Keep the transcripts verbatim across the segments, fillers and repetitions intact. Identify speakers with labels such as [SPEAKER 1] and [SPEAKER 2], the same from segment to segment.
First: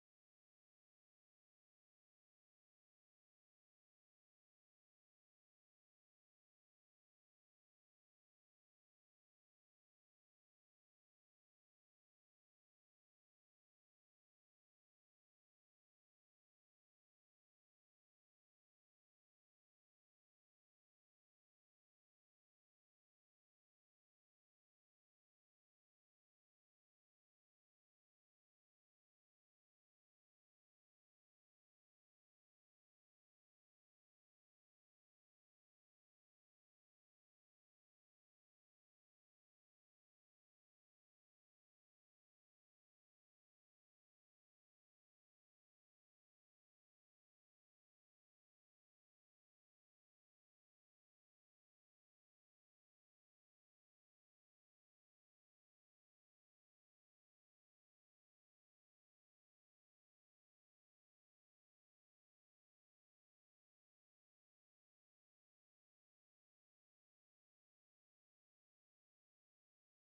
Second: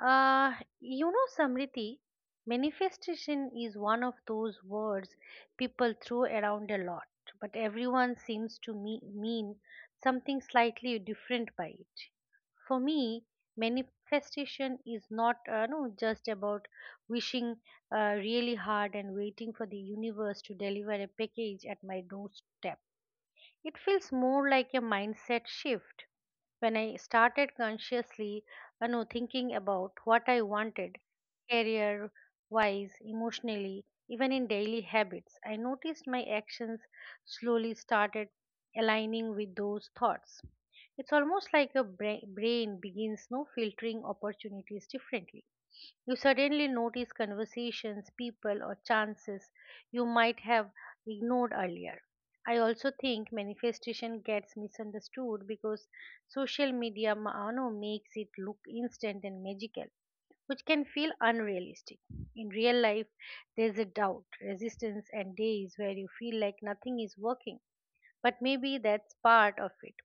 [SPEAKER 1] Uh, you know, Samriti, manifestation is one of those words people throw around a lot, but everyone seems to me- mean something slightly different by it. For me, manifestation is not uh, no, just about wishing uh, really hard and waiting for the universe to deliver a package at my doorstep. It feels more like a mindset shift. When I started consciously, you know, thinking about what I wanted, career wise, emotionally, even in daily habits, I noticed my actions slowly started aligning with those thoughts. It's almost like your bra- brain begins no filtering opportunities differently. You suddenly notice conversations, people, or chances you might have ignored earlier. I also think manifestation gets misunderstood because social media ma- you know, makes it look instant and magical, which can feel unrealistic. In real life, there's a doubt, resistance, and days where you feel like nothing is working. But maybe that's part of it,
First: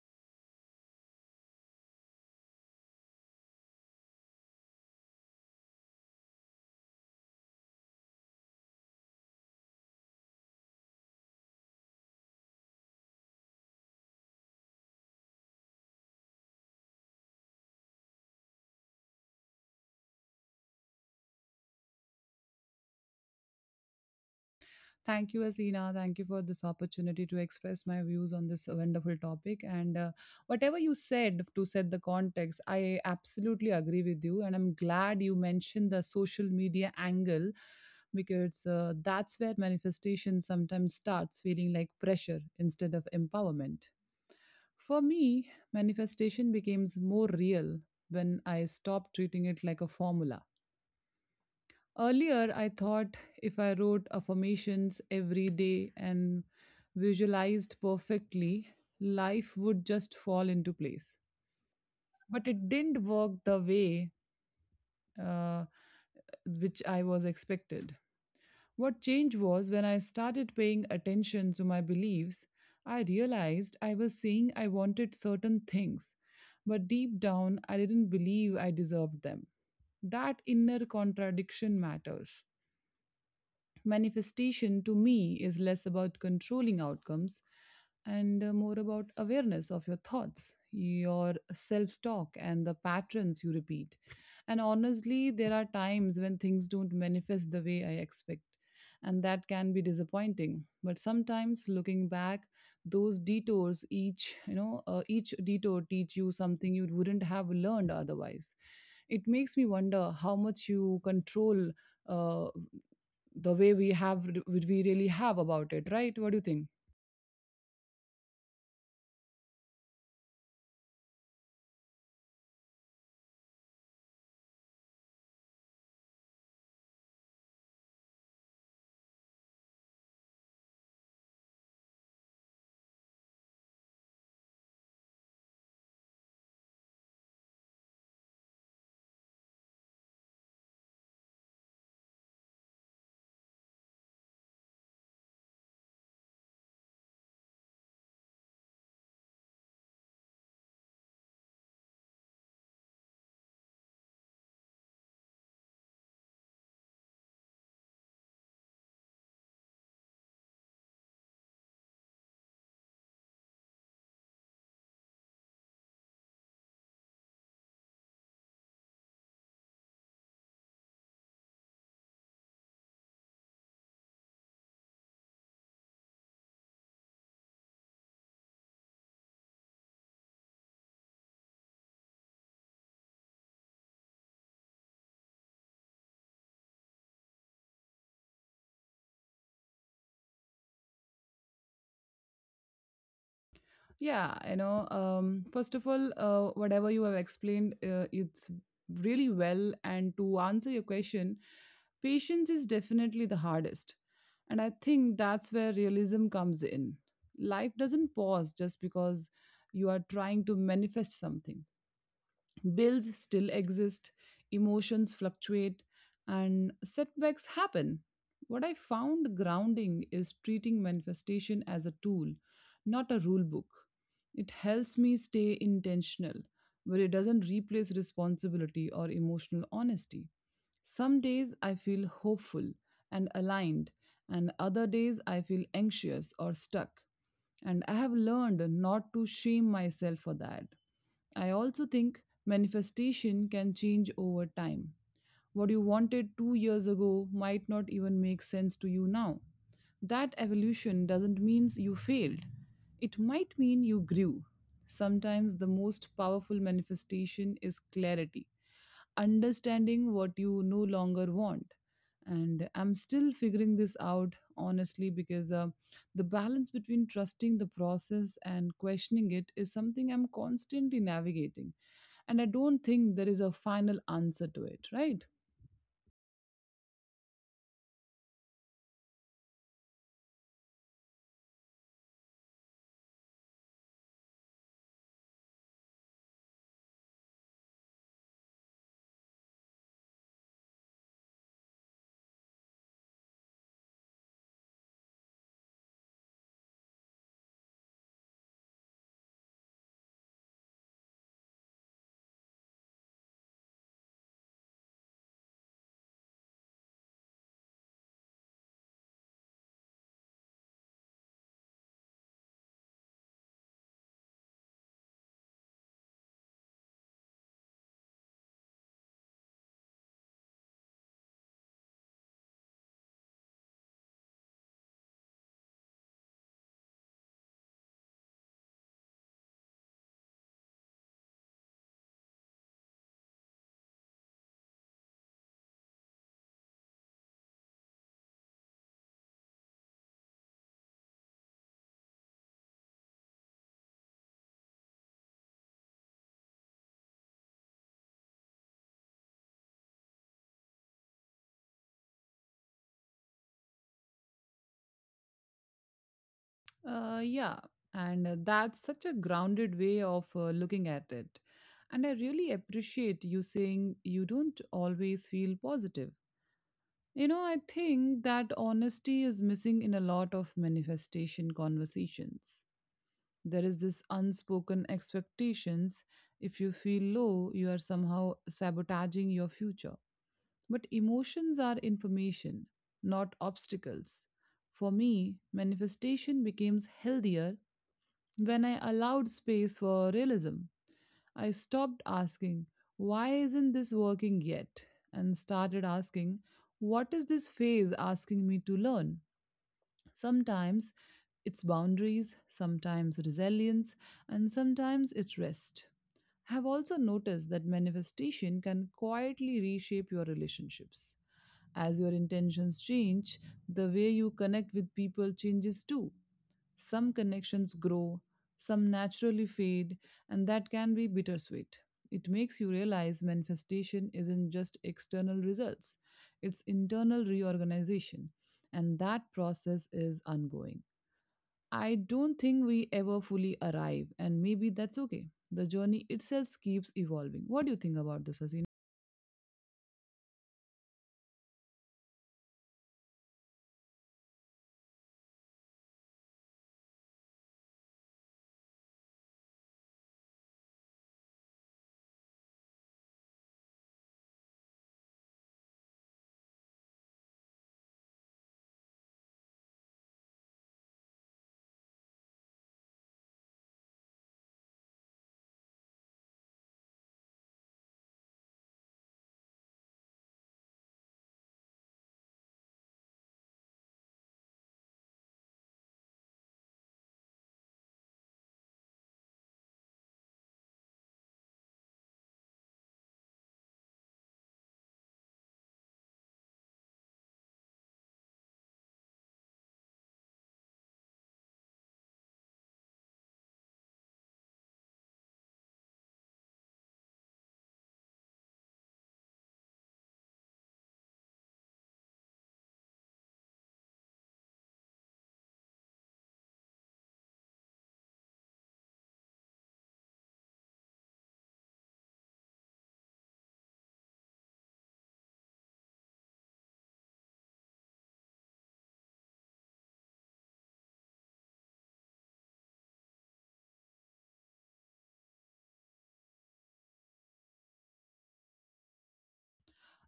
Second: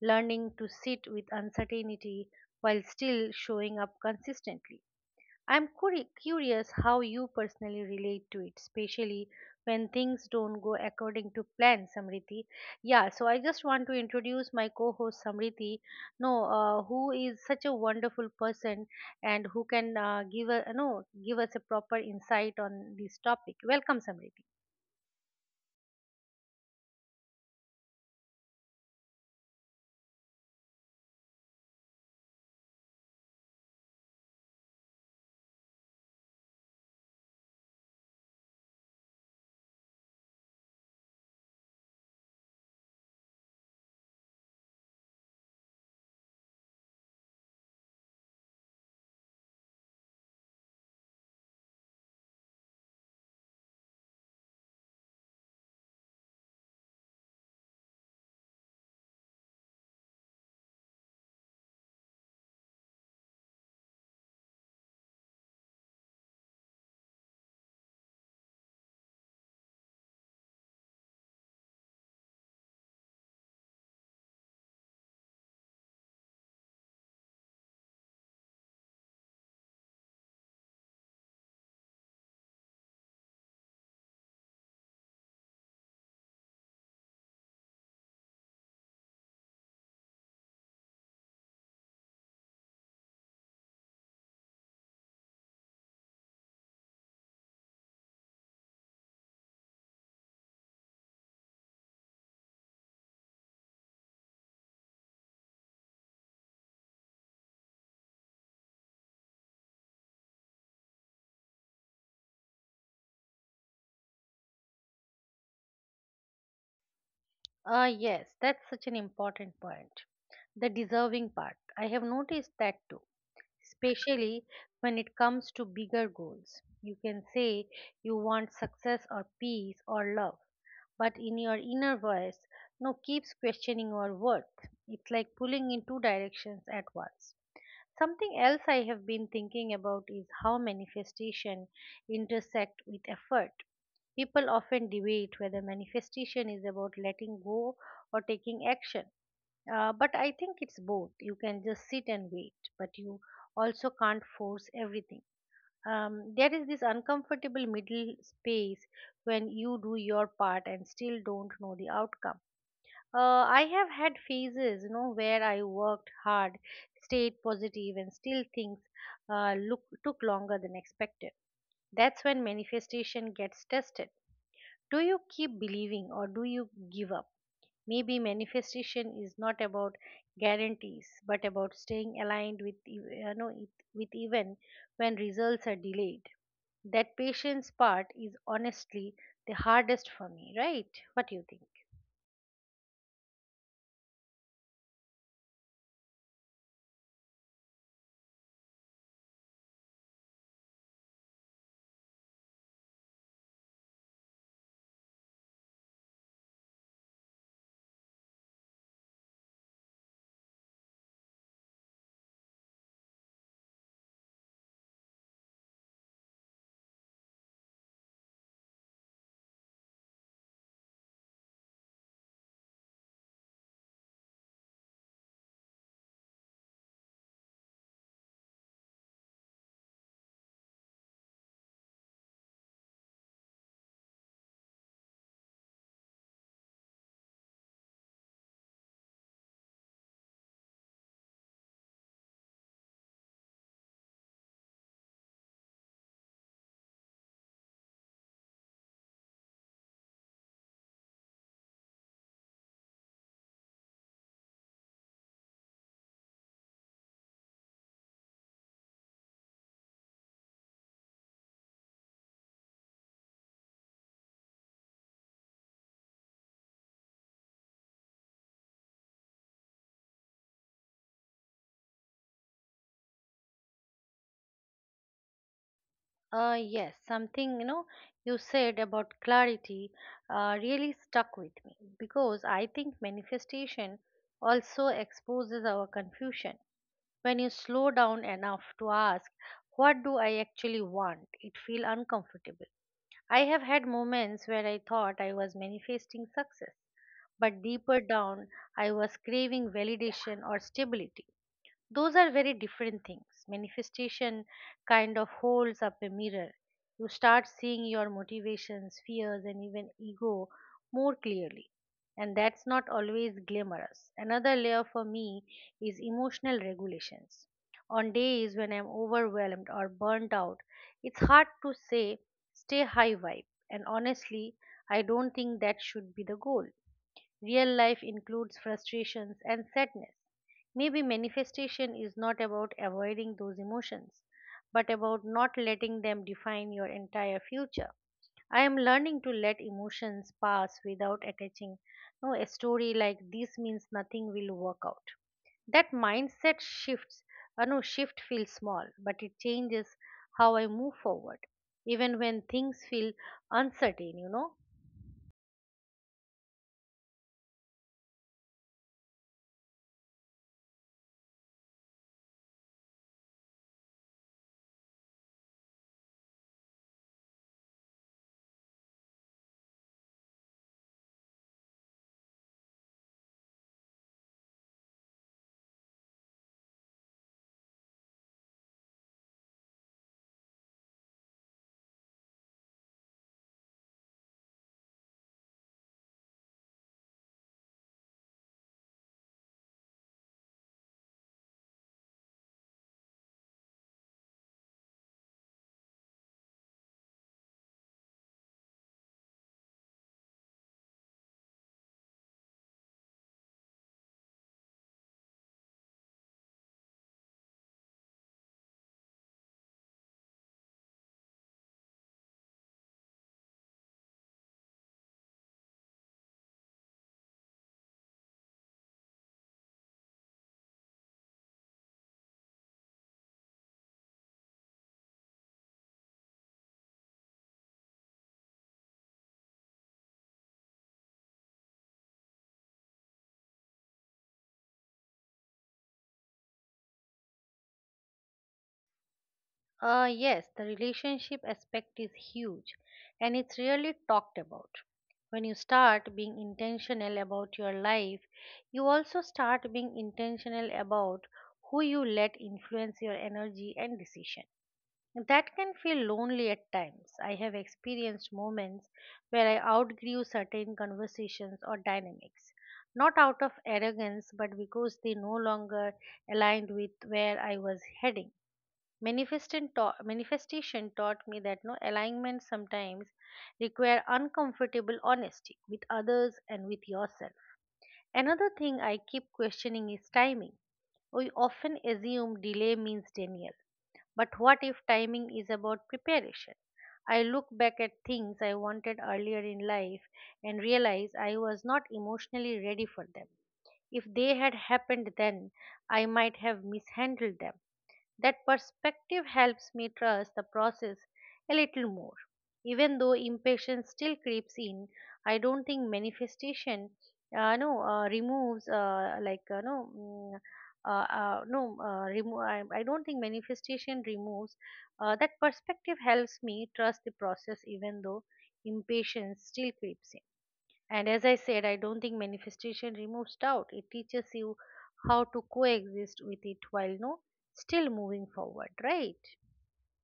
[SPEAKER 1] learning to sit with uncertainty while still showing up consistently. I'm curi- curious how you personally relate to it, especially when things don't go according to plan, Samriti. Yeah, so I just want to introduce my co-host Samriti, no, uh, who is such a wonderful person and who can uh, give a no give us a proper insight on this topic. Welcome, Samriti.
[SPEAKER 2] Thank you, Asina. Thank you for this opportunity to express my views on this wonderful topic. And uh, Whatever you said to set the context, I absolutely agree with you. And I'm glad you mentioned the social media angle because uh, that's where manifestation sometimes starts feeling like pressure instead of empowerment. For me, manifestation becomes more real when I stopped treating it like a formula. Earlier, I thought if I wrote affirmations every day and visualized perfectly, life would just fall into place. But it didn't work the way uh, which I was expected. What changed was when I started paying attention to my beliefs, I realized I was saying I wanted certain things, but deep down, I didn't believe I deserved them. That inner contradiction matters. Manifestation to me is less about controlling outcomes and uh, more about awareness of your thoughts, your self talk, and the patterns you repeat. And honestly, there are times when things don't manifest the way I expect, and that can be disappointing. But sometimes looking back, those detours each you know uh, each detour teach you something you wouldn't have learned otherwise. It makes me wonder how much you control uh, the way we have we really have about it, right? What do you think?
[SPEAKER 1] Uh, yes, that's such an important point. The deserving part. I have noticed that too, especially when it comes to bigger goals. You can say you want success or peace or love, but in your inner voice, no keeps questioning your worth. It's like pulling in two directions at once. Something else I have been thinking about is how manifestation intersect with effort. People often debate whether manifestation is about letting go or taking action, uh, but I think it's both. You can just sit and wait, but you also can't force everything. Um, there is this uncomfortable middle space when you do your part and still don't know the outcome. Uh, I have had phases, you know, where I worked hard, stayed positive, and still things uh, look took longer than expected. That's when manifestation gets tested. Do you keep believing or do you give up? Maybe manifestation is not about guarantees, but about staying aligned with ev- you know it- with even when results are delayed. That patience part is honestly the hardest for me, right? What do you think?
[SPEAKER 2] yeah you know um, first of all uh, whatever you have explained uh, it's really well. And to answer your question, patience is definitely the hardest, and I think that's where realism comes in. Life doesn't pause just because you are trying to manifest something. Bills still exist, emotions fluctuate, and setbacks happen. What I found grounding is treating manifestation as a tool, not a rule book. It helps me stay intentional, but it doesn't replace responsibility or emotional honesty. Some days I feel hopeful and aligned, and other days I feel anxious or stuck. And I have learned not to shame myself for that. I also think manifestation can change over time. What you wanted two years ago might not even make sense to you now. That evolution doesn't mean you failed, it might mean you grew. Sometimes the most powerful manifestation is clarity, understanding what you no longer want. And I'm still figuring this out, honestly, because uh, the balance between trusting the process and questioning it is something I'm constantly navigating. And I don't think there is a final answer to it, right?
[SPEAKER 1] Uh, yes, something you know you said about clarity uh, really stuck with me because I think manifestation also exposes our confusion. When you slow down enough to ask, what do I actually want? It feels uncomfortable. I have had moments where I thought I was manifesting success, but deeper down, I was craving validation or stability. Those are very different things. Manifestation kind of holds up a mirror. You start seeing your motivations, fears, and even ego more clearly. And that's not always glamorous. Another layer for me is emotional regulations. On days when I'm overwhelmed or burnt out, it's hard to say stay high vibe. And honestly, I don't think that should be the goal. Real life includes frustrations and sadness. Maybe manifestation is not about avoiding those emotions, but about not letting them define your entire future. I am learning to let emotions pass without attaching no, a story like this means nothing will work out. That mindset shifts, uh, no, shift feels small, but it changes how I move forward, even when things feel uncertain, you know.
[SPEAKER 2] Uh, yeah. And uh, that's such a grounded way of uh, looking at it. And I really appreciate you saying you don't always feel positive. You know, I think that honesty is missing in a lot of manifestation conversations. There is this unspoken expectations, if you feel low, you are somehow sabotaging your future. But emotions are information, not obstacles. For me, manifestation becomes healthier when I allowed space for realism. I stopped asking, why isn't this working yet? And started asking, what is this phase asking me to learn? Sometimes it's boundaries, sometimes resilience, and sometimes it's rest. I have also noticed that manifestation can quietly reshape your relationships. As your intentions change, the way you connect with people changes too. Some connections grow, some naturally fade, and that can be bittersweet. It makes you realize manifestation isn't just external results, it's internal reorganization, and that process is ongoing. I don't think we ever fully arrive, and maybe that's okay. The journey itself keeps evolving. What do you think about this, Hasina?
[SPEAKER 1] Uh, yes, the relationship aspect is huge and it's really talked about. When you start being intentional about your life, you also start being intentional about who you let influence your energy and decision. That can feel lonely at times. I have experienced moments where I outgrew certain conversations or dynamics, not out of arrogance, but because they no longer aligned with where I was heading. Manifestation taught, manifestation taught me that no alignment sometimes require uncomfortable honesty with others and with yourself. Another thing I keep questioning is timing. We often assume delay means denial. But what if timing is about preparation? I look back at things I wanted earlier in life and realize I was not emotionally ready for them. If they had happened then, I might have mishandled them. That perspective helps me trust the process a little more. Even though impatience still creeps in, I don't think manifestation uh, no uh, removes uh, like uh, no mm, uh, uh, no uh, remo- I, I don't think manifestation removes uh, that perspective helps me trust the process even though impatience still creeps in. And as I said, I don't think manifestation removes doubt. It teaches you how to coexist with it while no still moving forward, right?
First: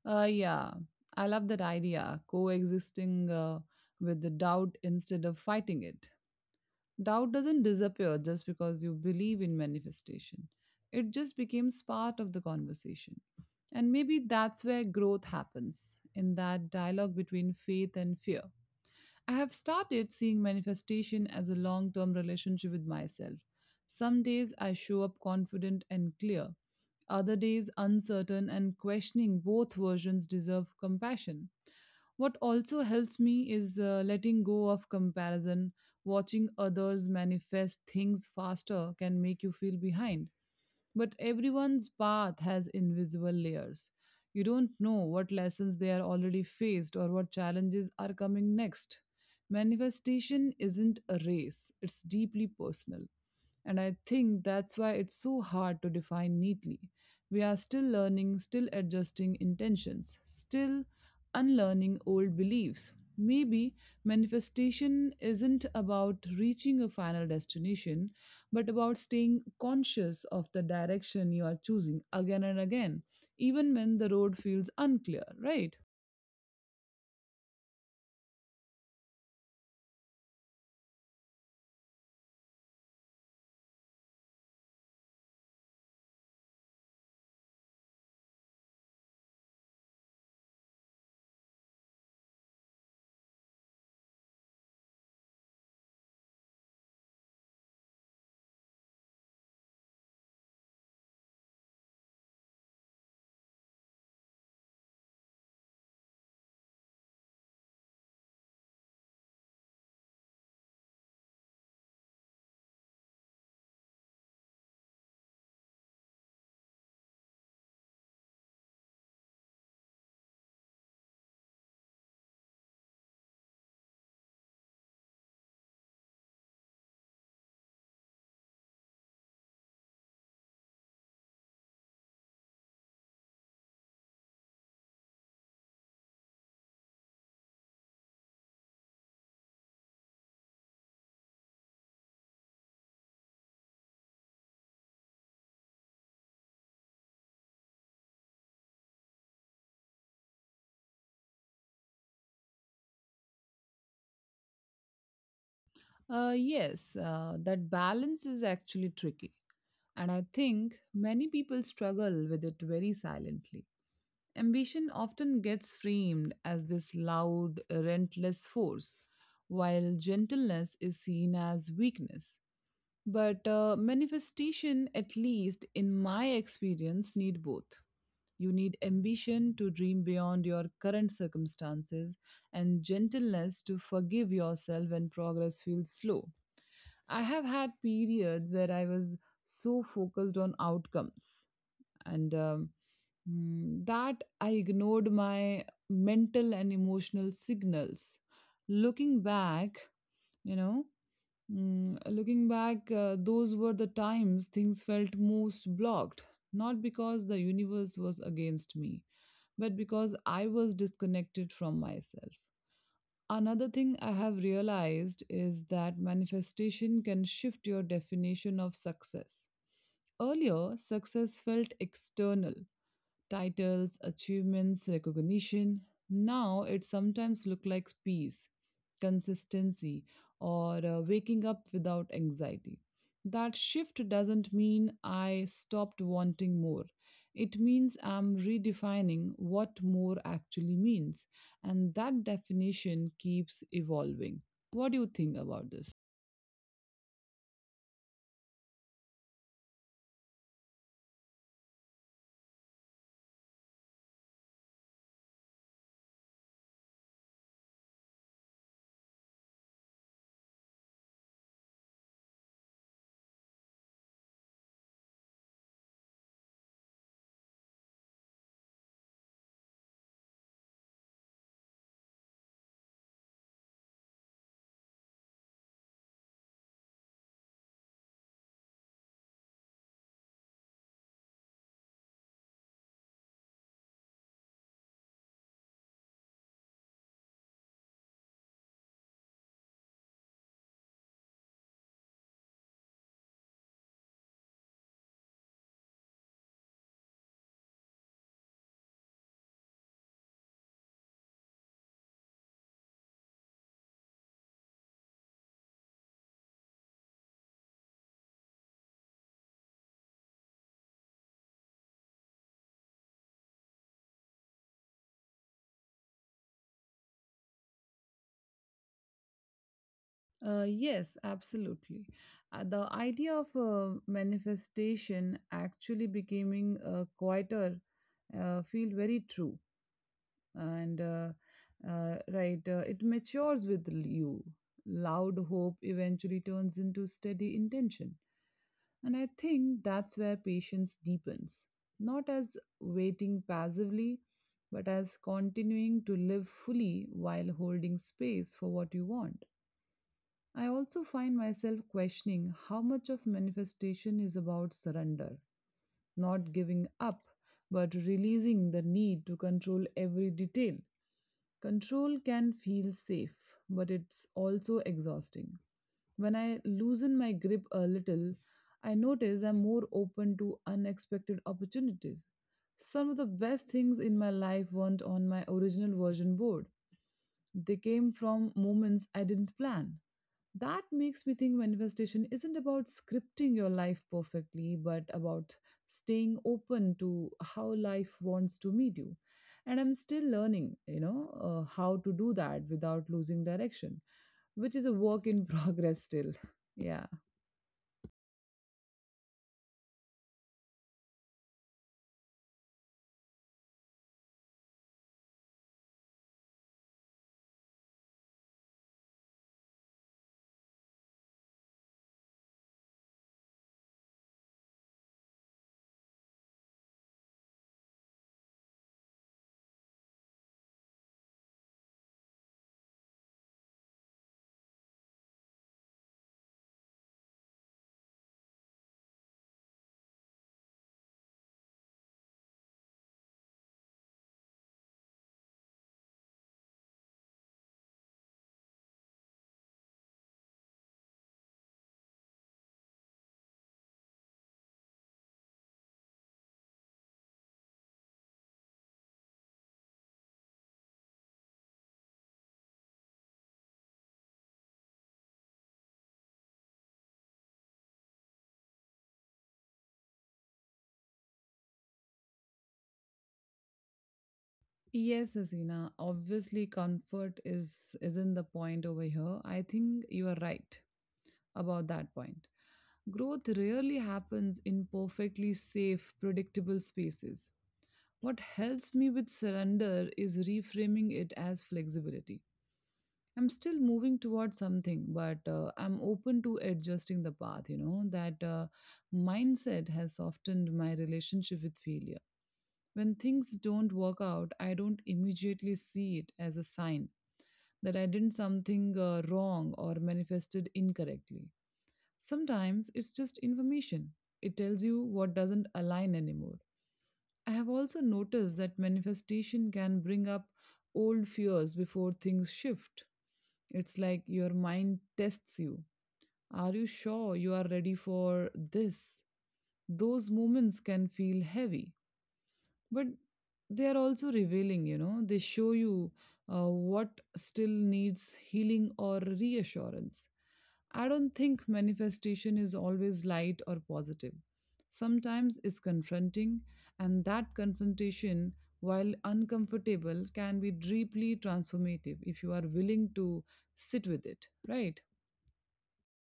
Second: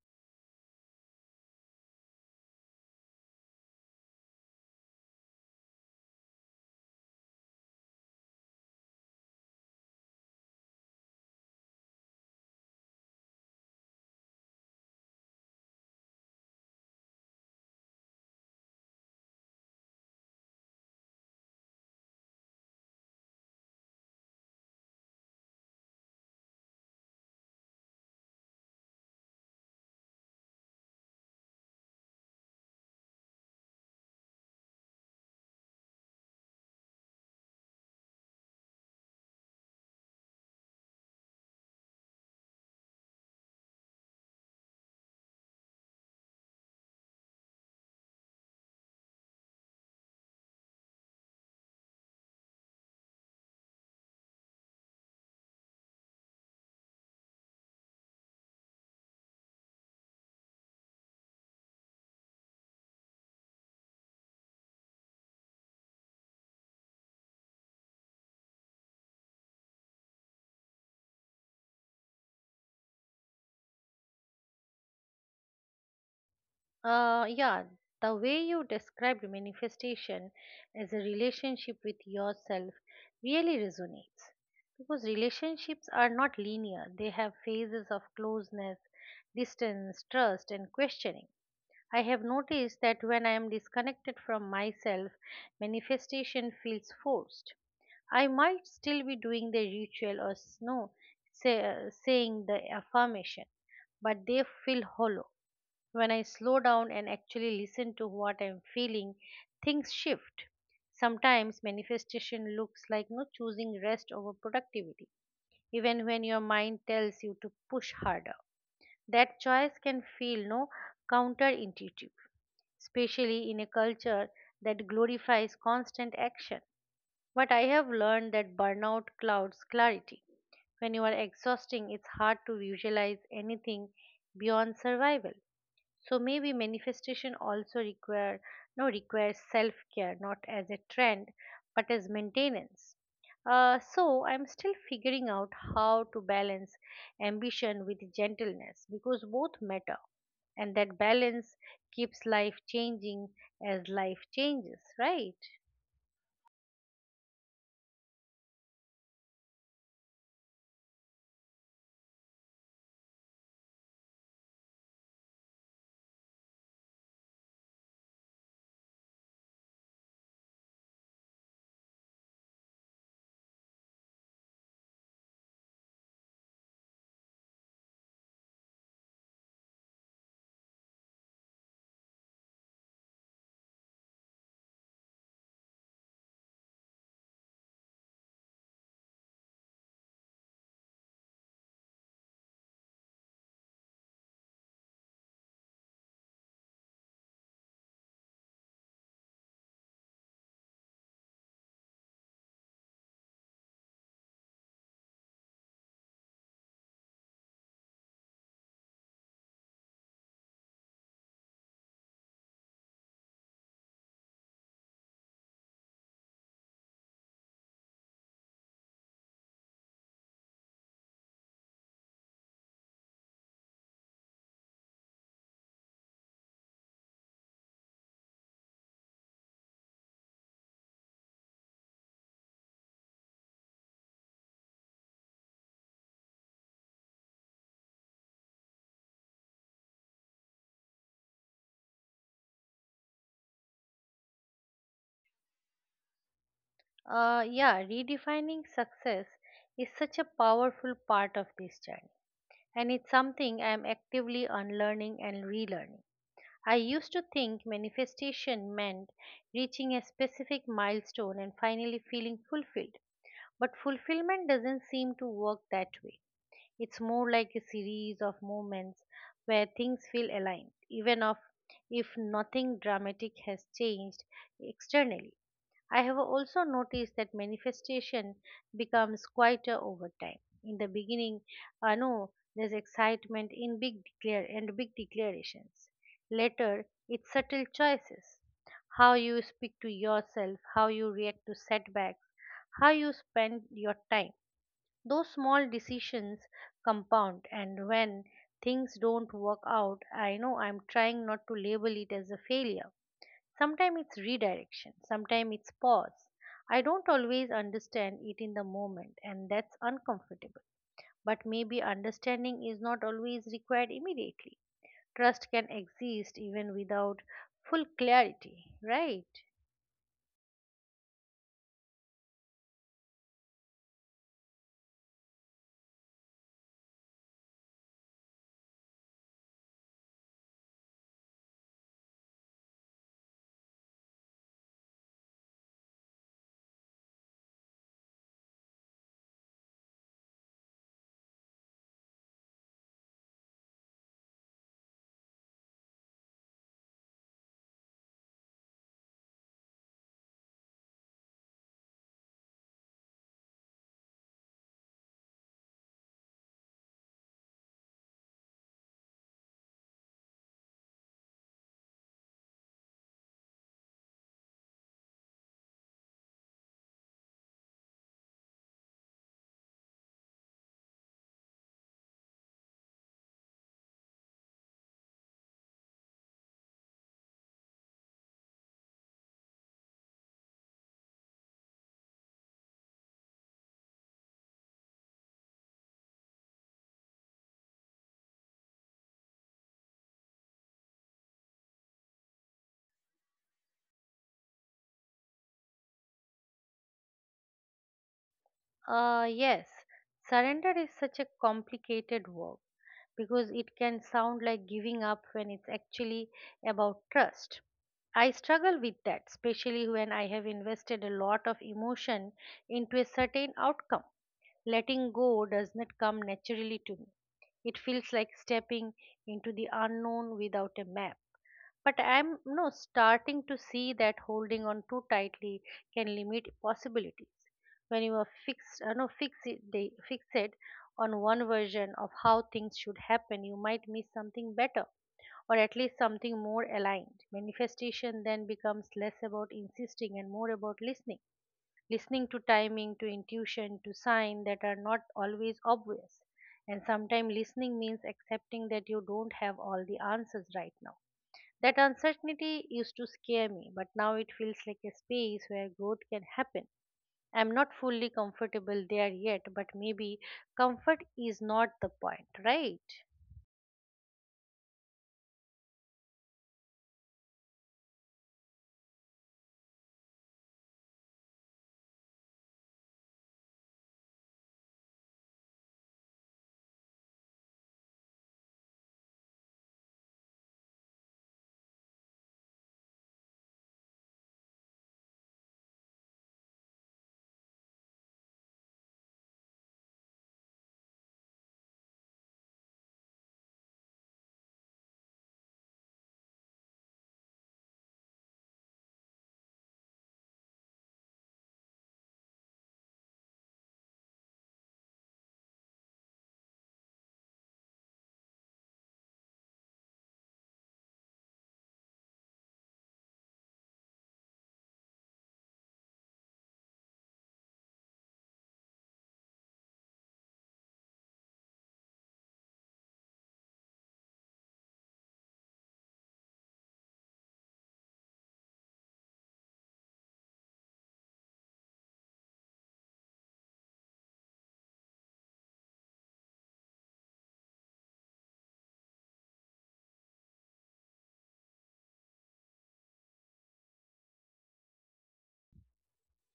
[SPEAKER 2] Uh, yeah, I love that idea, coexisting uh, with the doubt instead of fighting it. Doubt doesn't disappear just because you believe in manifestation. It just becomes part of the conversation. And maybe that's where growth happens, in that dialogue between faith and fear. I have started seeing manifestation as a long term relationship with myself. Some days I show up confident and clear, other days uncertain and questioning, both versions deserve compassion. What also helps me is uh, letting go of comparison. Watching others manifest things faster can make you feel behind. But everyone's path has invisible layers. You don't know what lessons they are already faced or what challenges are coming next. Manifestation isn't a race, it's deeply personal. And I think that's why it's so hard to define neatly. We are still learning, still adjusting intentions, still unlearning old beliefs. Maybe manifestation isn't about reaching a final destination, but about staying conscious of the direction you are choosing again and again, even when the road feels unclear, right?
[SPEAKER 1] Uh, yeah, the way you described manifestation as a relationship with yourself really resonates because relationships are not linear. They have phases of closeness, distance, trust, and questioning. I have noticed that when I am disconnected from myself, manifestation feels forced. I might still be doing the ritual or s- no, say, saying the affirmation, but they feel hollow. When I slow down and actually listen to what I'm feeling, things shift. Sometimes manifestation looks like no choosing rest over productivity, even when your mind tells you to push harder. That choice can feel no counterintuitive, especially in a culture that glorifies constant action. But I have learned that burnout clouds clarity. When you are exhausting, it's hard to visualize anything beyond survival. So maybe manifestation also require no requires self care, not as a trend, but as maintenance. Uh, so I'm still figuring out how to balance ambition with gentleness because both matter, and that balance keeps life changing as life changes, right?
[SPEAKER 2] Uh, yes, uh, that balance is actually tricky. And I think many people struggle with it very silently. Ambition often gets framed as this loud, relentless force, while gentleness is seen as weakness. But uh, manifestation, at least in my experience, need both. You need ambition to dream beyond your current circumstances and gentleness to forgive yourself when progress feels slow. I have had periods where I was so focused on outcomes and um, mm, that I ignored my mental and emotional signals. Looking back, you know, mm, Looking back, uh, those were the times things felt most blocked, not because the universe was against me, but because I was disconnected from myself. Another thing I have realized is that manifestation can shift your definition of success. Earlier, success felt external, titles, achievements, recognition. Now it sometimes looks like peace, consistency, or uh, waking up without anxiety. That shift doesn't mean I stopped wanting more. It means I'm redefining what more actually means, and that definition keeps evolving. What do you think about this?
[SPEAKER 1] Uh, yeah, redefining success is such a powerful part of this journey, and it's something I'm actively unlearning and relearning. I used to think manifestation meant reaching a specific milestone and finally feeling fulfilled, but fulfillment doesn't seem to work that way. It's more like a series of moments where things feel aligned, even of if nothing dramatic has changed externally. I have also noticed that manifestation becomes quieter over time. In the beginning, I know there's excitement in big declare and big declarations. Later, it's subtle choices. How you speak to yourself, how you react to setbacks, how you spend your time. Those small decisions compound, and when things don't work out, I know I'm trying not to label it as a failure. Sometimes it's redirection, sometimes it's pause. I don't always understand it in the moment, and that's uncomfortable. But maybe understanding is not always required immediately. Trust can exist even without full clarity, right?
[SPEAKER 2] Uh, yes, absolutely. Uh, the idea of uh, manifestation actually becoming uh, quieter uh, feel very true, and uh, uh, right, uh, it matures with l- you. Loud hope eventually turns into steady intention, and I think that's where patience deepens, not as waiting passively, but as continuing to live fully while holding space for what you want. I also find myself questioning how much of manifestation is about surrender, not giving up, but releasing the need to control every detail. Control can feel safe, but it's also exhausting. When I loosen my grip a little, I notice I'm more open to unexpected opportunities. Some of the best things in my life weren't on my original version board. They came from moments I didn't plan. That makes me think manifestation isn't about scripting your life perfectly, but about staying open to how life wants to meet you. And I'm still learning, you know, uh, how to do that without losing direction, which is a work in progress still. Yeah.
[SPEAKER 1] Uh, yes, surrender is such a complicated word because it can sound like giving up when it's actually about trust. I struggle with that, especially when I have invested a lot of emotion into a certain outcome. Letting go does not come naturally to me. It feels like stepping into the unknown without a map. But I'm no starting to see that holding on too tightly can limit possibilities. When you are fixed, uh, no, fix it, they fix it on one version of how things should happen, you might miss something better or at least something more aligned. Manifestation then becomes less about insisting and more about listening. Listening to timing, to intuition, to sign that are not always obvious. And sometimes listening means accepting that you don't have all the answers right now. That uncertainty used to scare me, but now it feels like a space where growth can happen. I'm not fully comfortable there yet, but maybe comfort is not the point, right?
[SPEAKER 2] Yes, Asina. Obviously, comfort is isn't the point over here. I think you are right about that point. Growth rarely happens in perfectly safe, predictable spaces. What helps me with surrender is reframing it as flexibility. I'm still moving towards something, but uh, I'm open to adjusting the path. You know, that uh, mindset has softened my relationship with failure. When things don't work out, I don't immediately see it as a sign that I did something uh, wrong or manifested incorrectly. Sometimes it's just information, it tells you what doesn't align anymore. I have also noticed that manifestation can bring up old fears before things shift. It's like your mind tests you. Are you sure you are ready for this? Those moments can feel heavy, but they are also revealing, you know, they show you uh, what still needs healing or reassurance. I don't think manifestation is always light or positive. Sometimes it's confronting, and that confrontation, while uncomfortable, can be deeply transformative if you are willing to sit with it, right?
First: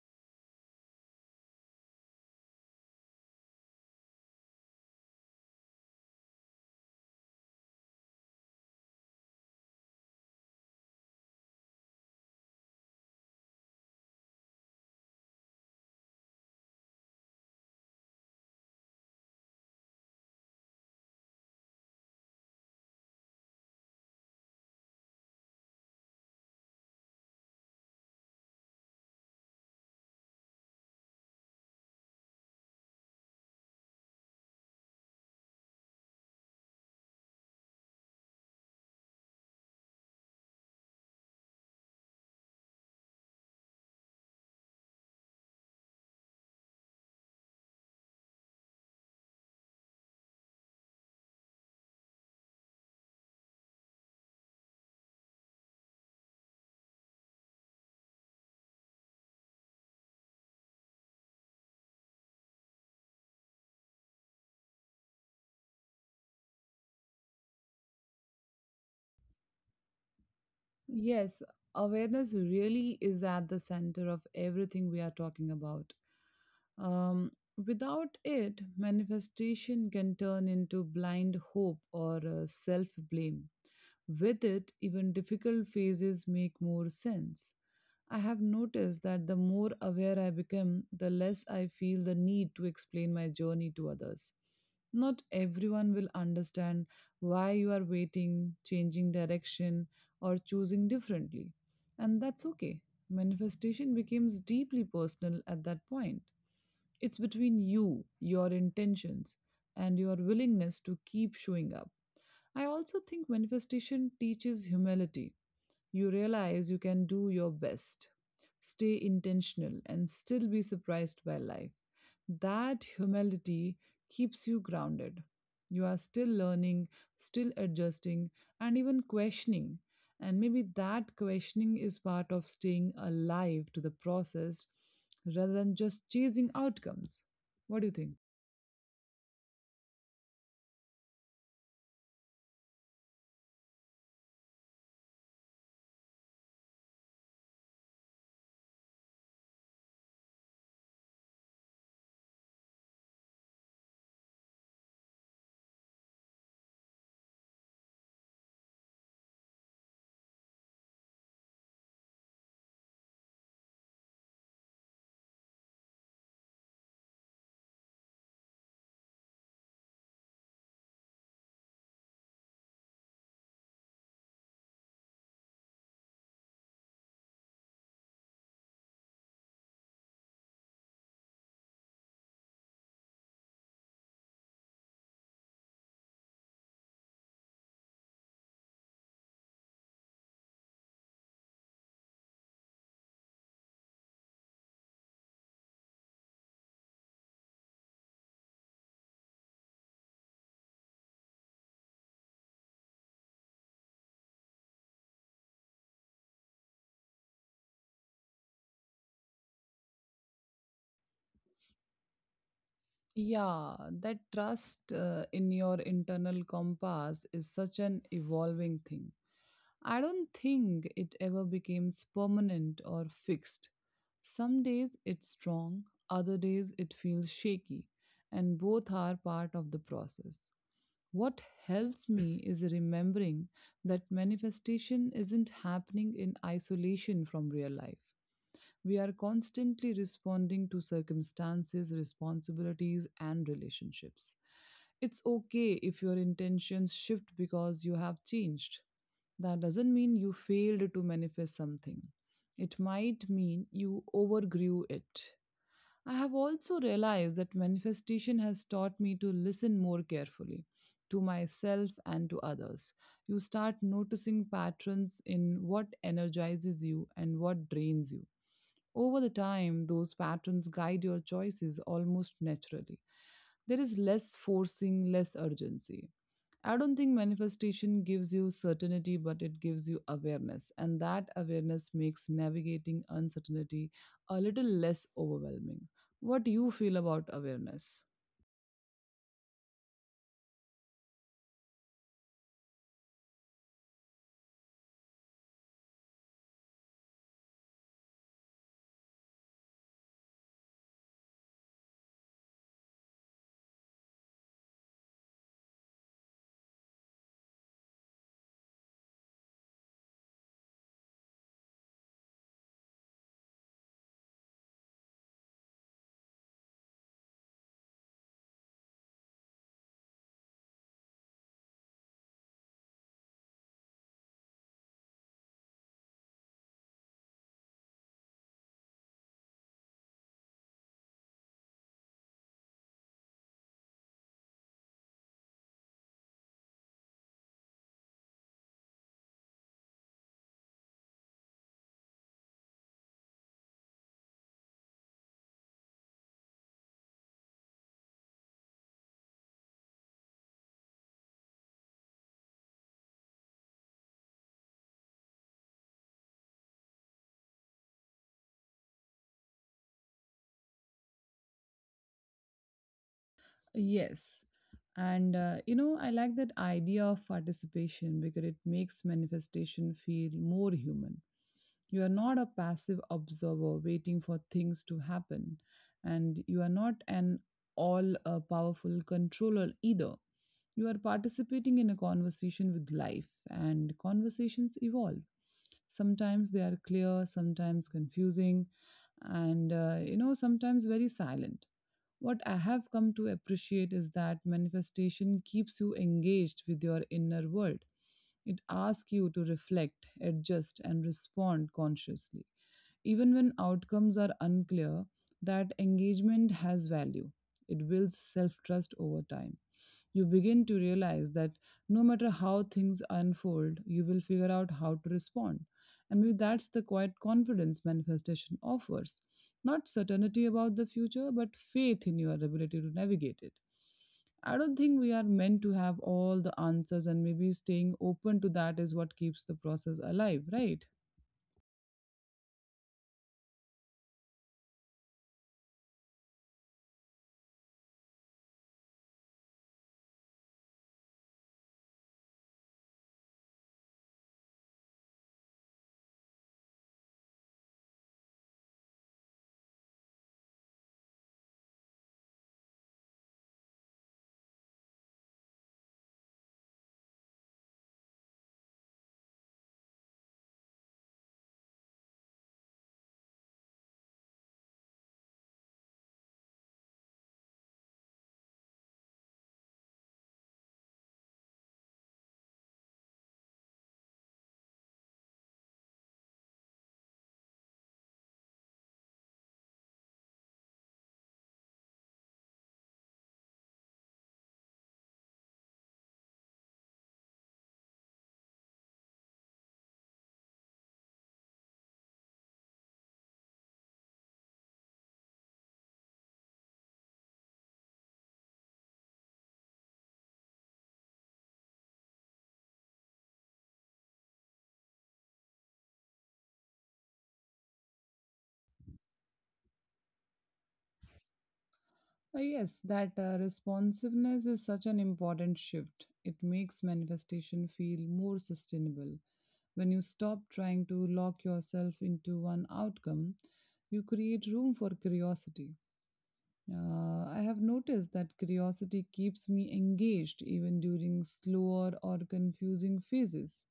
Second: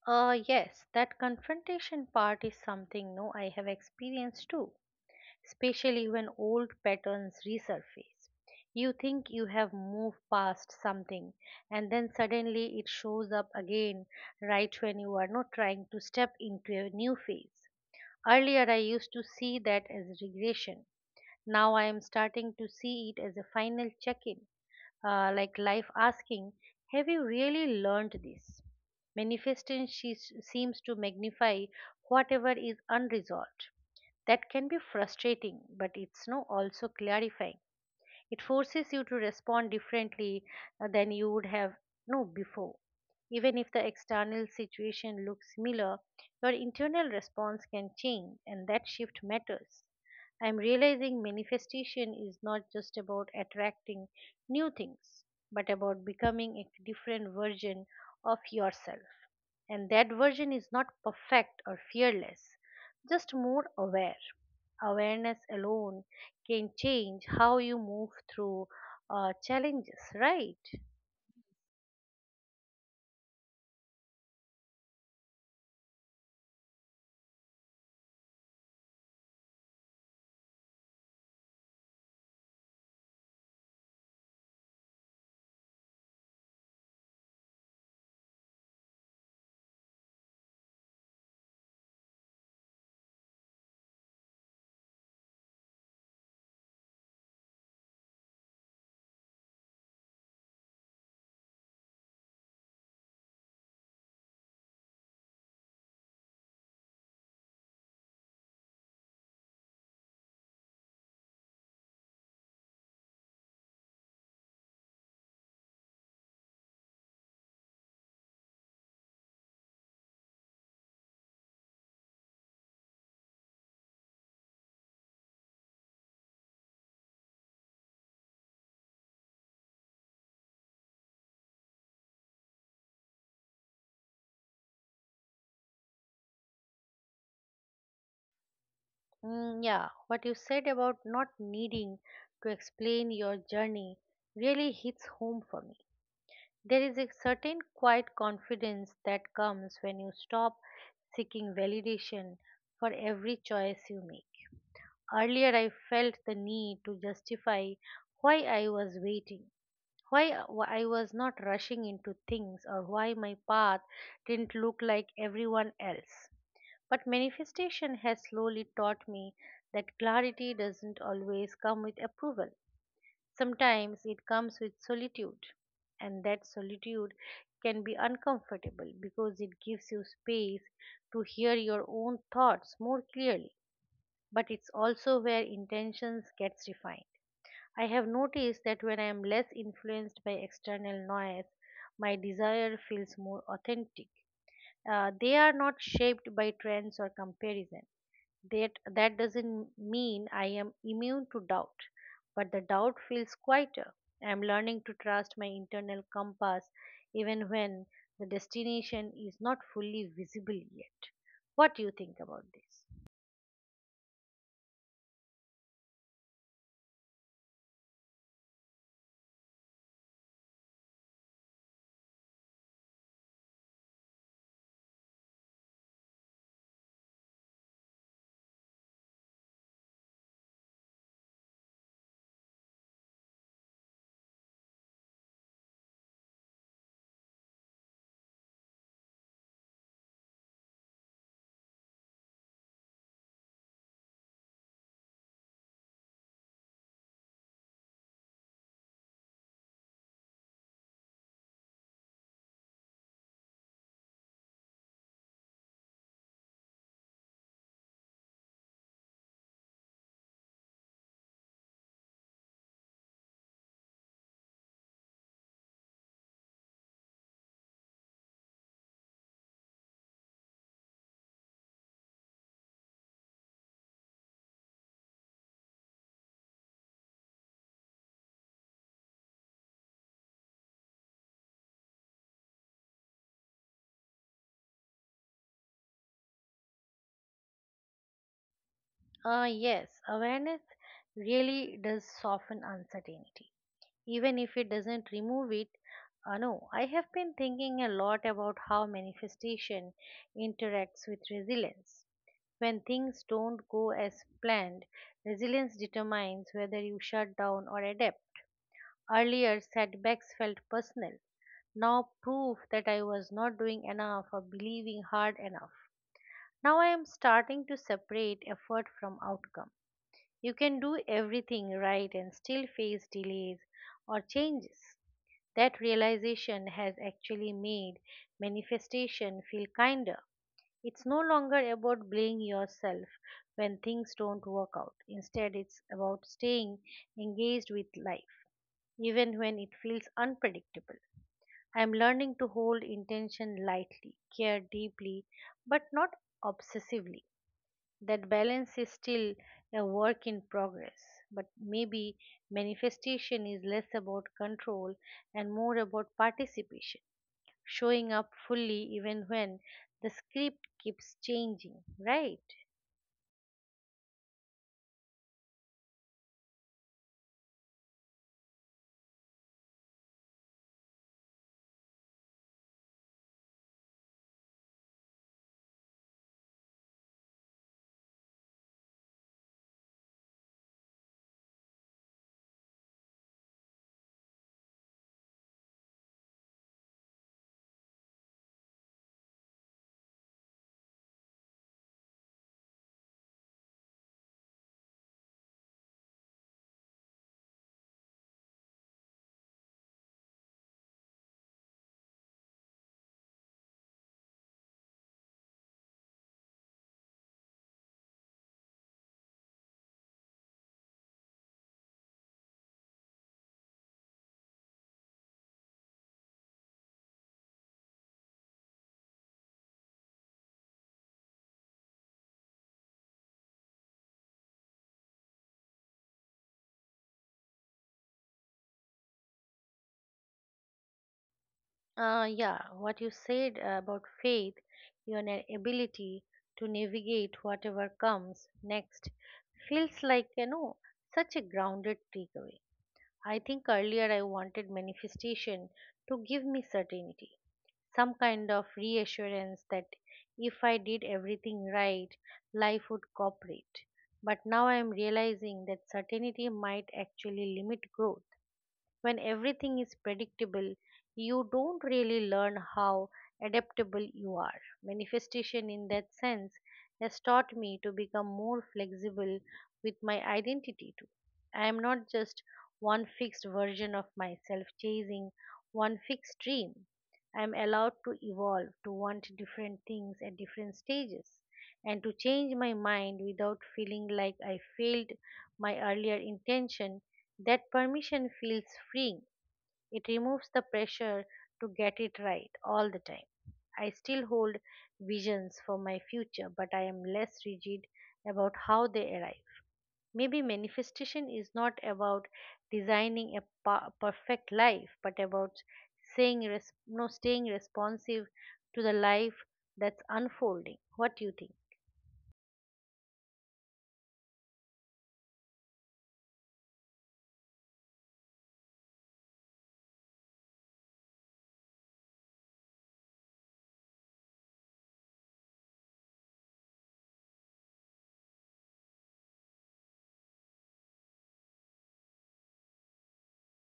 [SPEAKER 1] Uh, yes, that confrontation part is something no I have experienced too, especially when old patterns resurface. You think you have moved past something, and then suddenly it shows up again right when you are not trying to step into a new phase. Earlier, I used to see that as regression. Now I am starting to see it as a final check in, uh, like life asking, have you really learned this? Manifestation she- seems to magnify whatever is unresolved. That can be frustrating, but it's no also clarifying. It forces you to respond differently uh, than you would have no before. Even if the external situation looks similar, your internal response can change, and that shift matters. I'm realizing manifestation is not just about attracting new things, but about becoming a different version of yourself. And that version is not perfect or fearless, just more aware. Awareness alone can change how you move through uh, challenges, right?
[SPEAKER 2] Yes, awareness really is at the center of everything we are talking about. Um, Without it, manifestation can turn into blind hope or self blame. With it, even difficult phases make more sense. I have noticed that the more aware I become, the less I feel the need to explain my journey to others. Not everyone will understand why you are waiting, changing direction, or choosing differently. And that's okay. Manifestation becomes deeply personal at that point. It's between you, your intentions, and your willingness to keep showing up. I also think manifestation teaches humility. You realize you can do your best, stay intentional, and still be surprised by life. That humility keeps you grounded. You are still learning, still adjusting, and even questioning. And maybe that questioning is part of staying alive to the process rather than just chasing outcomes. What do you think?
[SPEAKER 1] Mm, yeah, what you said about not needing to explain your journey really hits home for me. There is a certain quiet confidence that comes when you stop seeking validation for every choice you make. Earlier, I felt the need to justify why I was waiting, why I was not rushing into things, or why my path didn't look like everyone else. But manifestation has slowly taught me that clarity doesn't always come with approval. Sometimes it comes with solitude, and that solitude can be uncomfortable because it gives you space to hear your own thoughts more clearly, but it's also where intentions gets refined. I have noticed that when I am less influenced by external noise, my desire feels more authentic. Uh, they are not shaped by trends or comparison. That that doesn't mean I am immune to doubt, but the doubt feels quieter. I am learning to trust my internal compass even when the destination is not fully visible yet. What do you think about this?
[SPEAKER 2] Yeah, that trust uh, in your internal compass is such an evolving thing. I don't think it ever becomes permanent or fixed. Some days it's strong, other days it feels shaky, and both are part of the process. What helps me is remembering that manifestation isn't happening in isolation from real life. We are constantly responding to circumstances, responsibilities, and relationships. It's okay if your intentions shift because you have changed. That doesn't mean you failed to manifest something, it might mean you overgrew it. I have also realized that manifestation has taught me to listen more carefully to myself and to others. You start noticing patterns in what energizes you and what drains you over the time, those patterns guide your choices almost naturally. There is less forcing, less urgency. I don't think manifestation gives you certainty, but it gives you awareness. And that awareness makes navigating uncertainty a little less overwhelming. What do you feel about awareness?
[SPEAKER 1] Uh, yes, awareness really does soften uncertainty, even if it doesn't remove it. Uh, no, I have been thinking a lot about how manifestation interacts with resilience. When things don't go as planned, resilience determines whether you shut down or adapt. Earlier, setbacks felt personal, now proof that I was not doing enough or believing hard enough. Now I am starting to separate effort from outcome. You can do everything right and still face delays or changes. That realization has actually made manifestation feel kinder. It's no longer about blaming yourself when things don't work out. Instead, it's about staying engaged with life, even when it feels unpredictable. I'm learning to hold intention lightly, care deeply, but not obsessively. That balance is still a work in progress, but maybe manifestation is less about control and more about participation, showing up fully even when the script keeps changing, right?
[SPEAKER 2] Yes. And uh, you know, I like that idea of participation because it makes manifestation feel more human. You are not a passive observer waiting for things to happen, and you are not an all uh, powerful controller either. You are participating in a conversation with life, and conversations evolve. Sometimes they are clear, sometimes confusing, and uh, you know, sometimes very silent. What I have come to appreciate is that manifestation keeps you engaged with your inner world. It asks you to reflect, adjust, and respond consciously. Even when outcomes are unclear, that engagement has value. It builds self trust over time. You begin to realize that no matter how things unfold, you will figure out how to respond. And maybe that's the quiet confidence manifestation offers. Not certainty about the future, but faith in your ability to navigate it. I don't think we are meant to have all the answers, and maybe staying open to that is what keeps the process alive, right?
[SPEAKER 1] Uh, yeah, what you said about faith, your na- ability to navigate whatever comes next, feels like you know such a grounded takeaway. I think earlier I wanted manifestation to give me certainty, some kind of reassurance that if I did everything right, life would cooperate. But now I am realizing that certainty might actually limit growth. When everything is predictable, you don't really learn how adaptable you are. Manifestation, in that sense, has taught me to become more flexible with my identity too. I am not just one fixed version of myself chasing one fixed dream. I am allowed to evolve, to want different things at different stages, and to change my mind without feeling like I failed my earlier intention. That permission feels freeing. It removes the pressure to get it right all the time. I still hold visions for my future, but I am less rigid about how they arrive. Maybe manifestation is not about designing a pa- perfect life, but about saying res- no, staying responsive to the life that's unfolding. What do you think?
[SPEAKER 2] Uh, yes, that uh, responsiveness is such an important shift. It makes manifestation feel more sustainable. When you stop trying to lock yourself into one outcome, you create room for curiosity. Uh, I have noticed that curiosity keeps me engaged even during slower or confusing phases.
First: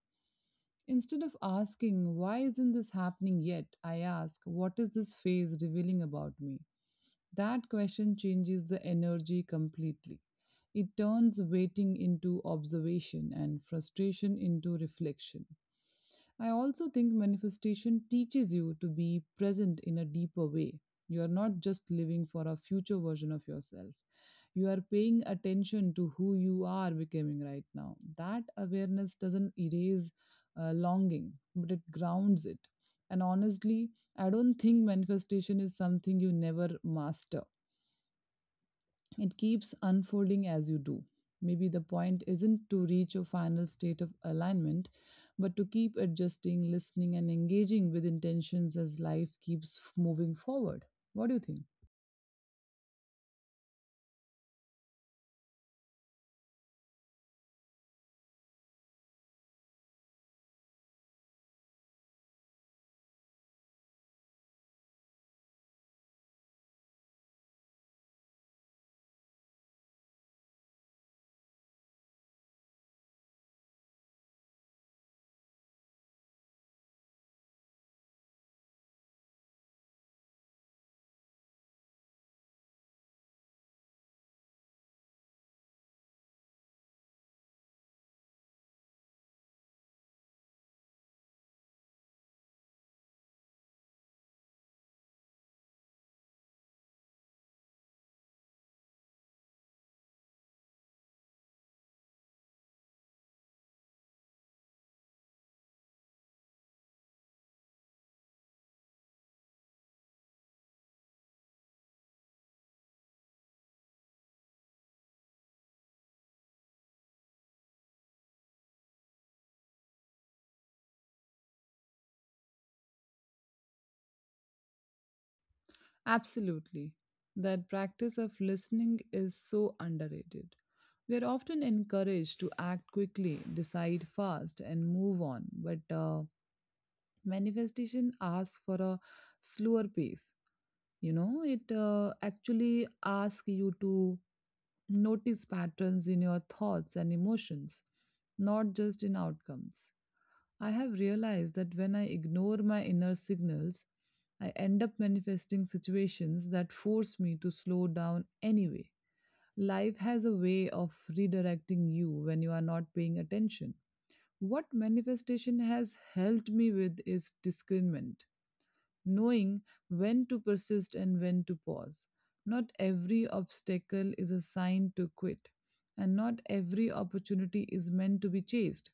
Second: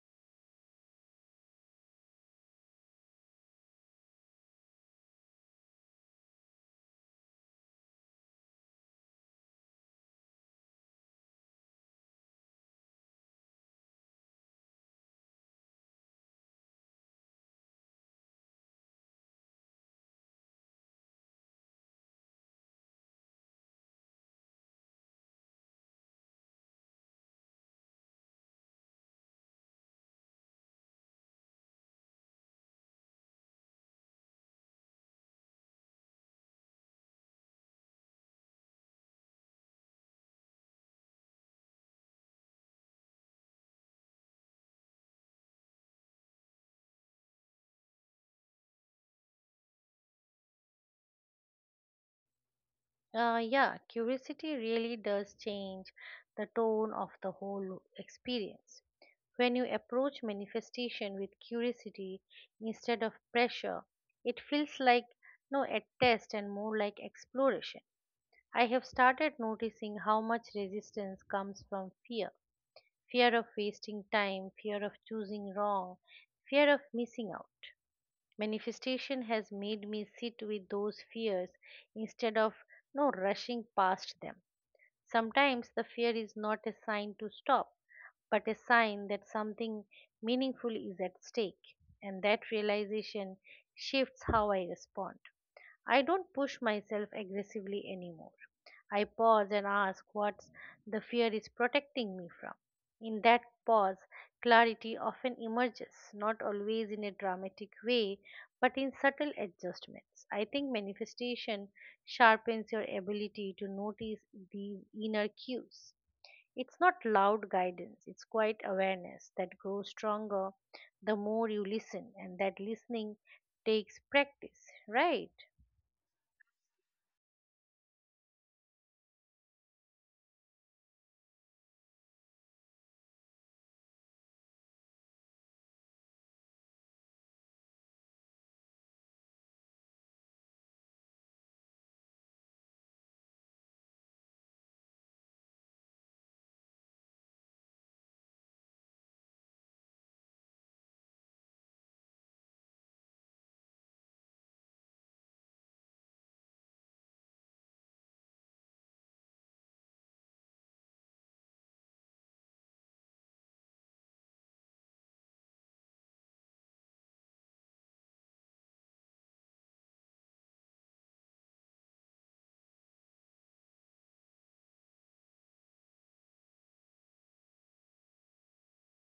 [SPEAKER 2] Instead of asking, why isn't this happening yet, I ask, what is this phase revealing about me? That question changes the energy completely. It turns waiting into observation and frustration into reflection. I also think manifestation teaches you to be present in a deeper way. You are not just living for a future version of yourself. You are paying attention to who you are becoming right now. That awareness doesn't erase uh, longing, but it grounds it. And honestly, I don't think manifestation is something you never master. It keeps unfolding as you do. Maybe the point isn't to reach your final state of alignment, but to keep adjusting, listening, and engaging with intentions as life keeps f- moving forward. What do you think?
[SPEAKER 1] Uh, yeah, curiosity really does change the tone of the whole experience. When you approach manifestation with curiosity instead of pressure, it feels like no a test and more like exploration. I have started noticing how much resistance comes from fear: fear of wasting time, fear of choosing wrong, fear of missing out. Manifestation has made me sit with those fears instead of no rushing past them. Sometimes the fear is not a sign to stop, but a sign that something meaningful is at stake, and that realization shifts how I respond. I don't push myself aggressively anymore. I pause and ask what the fear is protecting me from. In that pause, clarity often emerges, not always in a dramatic way, but in subtle adjustments. I think manifestation sharpens your ability to notice these inner cues. It's not loud guidance, it's quiet awareness that grows stronger the more you listen, and that listening takes practice, right?
[SPEAKER 2] Absolutely. That practice of listening is so underrated. We are often encouraged to act quickly, decide fast, and move on, but uh, manifestation asks for a slower pace. You know, it uh, actually asks you to notice patterns in your thoughts and emotions, not just in outcomes. I have realized that when I ignore my inner signals, I end up manifesting situations that force me to slow down anyway. Life has a way of redirecting you when you are not paying attention. What manifestation has helped me with is discernment knowing when to persist and when to pause. Not every obstacle is a sign to quit, and not every opportunity is meant to be chased.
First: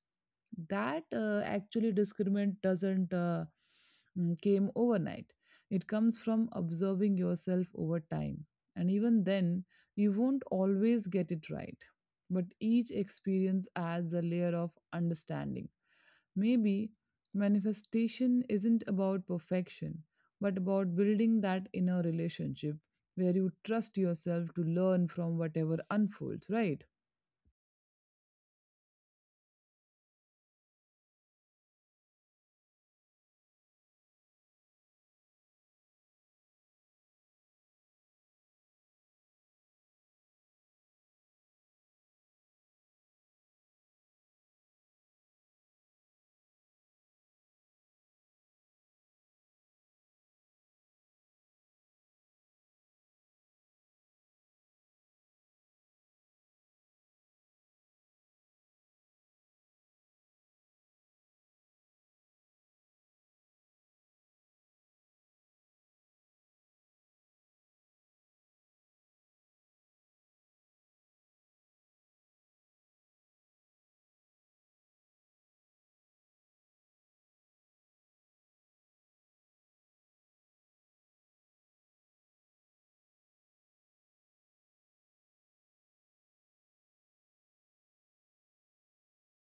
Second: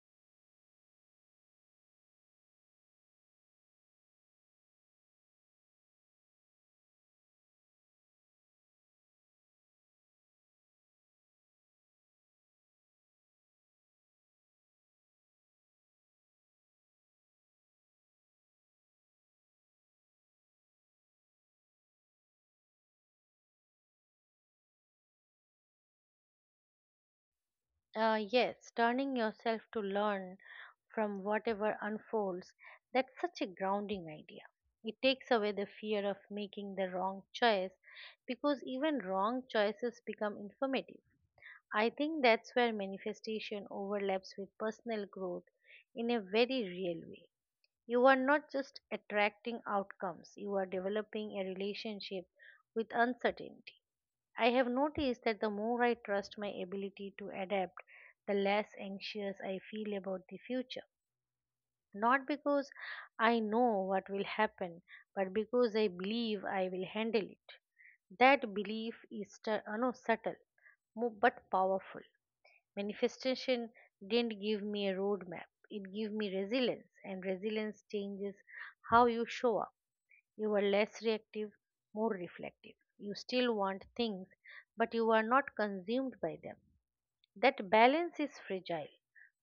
[SPEAKER 2] That uh, actually discernment doesn't uh, mm, came overnight. It comes from observing yourself over time, and even then, you won't always get it right. But each experience adds a layer of understanding. Maybe manifestation isn't about perfection, but about building that inner relationship where you trust yourself to learn from whatever unfolds, right?
[SPEAKER 1] Uh, yes, turning yourself to learn from whatever unfolds, that's such a grounding idea. It takes away the fear of making the wrong choice because even wrong choices become informative. I think that's where manifestation overlaps with personal growth in a very real way. You are not just attracting outcomes, you are developing a relationship with uncertainty. I have noticed that the more I trust my ability to adapt, the less anxious I feel about the future. Not because I know what will happen, but because I believe I will handle it. That belief is stu- uh, no, subtle, mo- but powerful. Manifestation didn't give me a roadmap. It gave me resilience, and resilience changes how you show up. You are less reactive, more reflective. You still want things, but you are not consumed by them. That balance is fragile,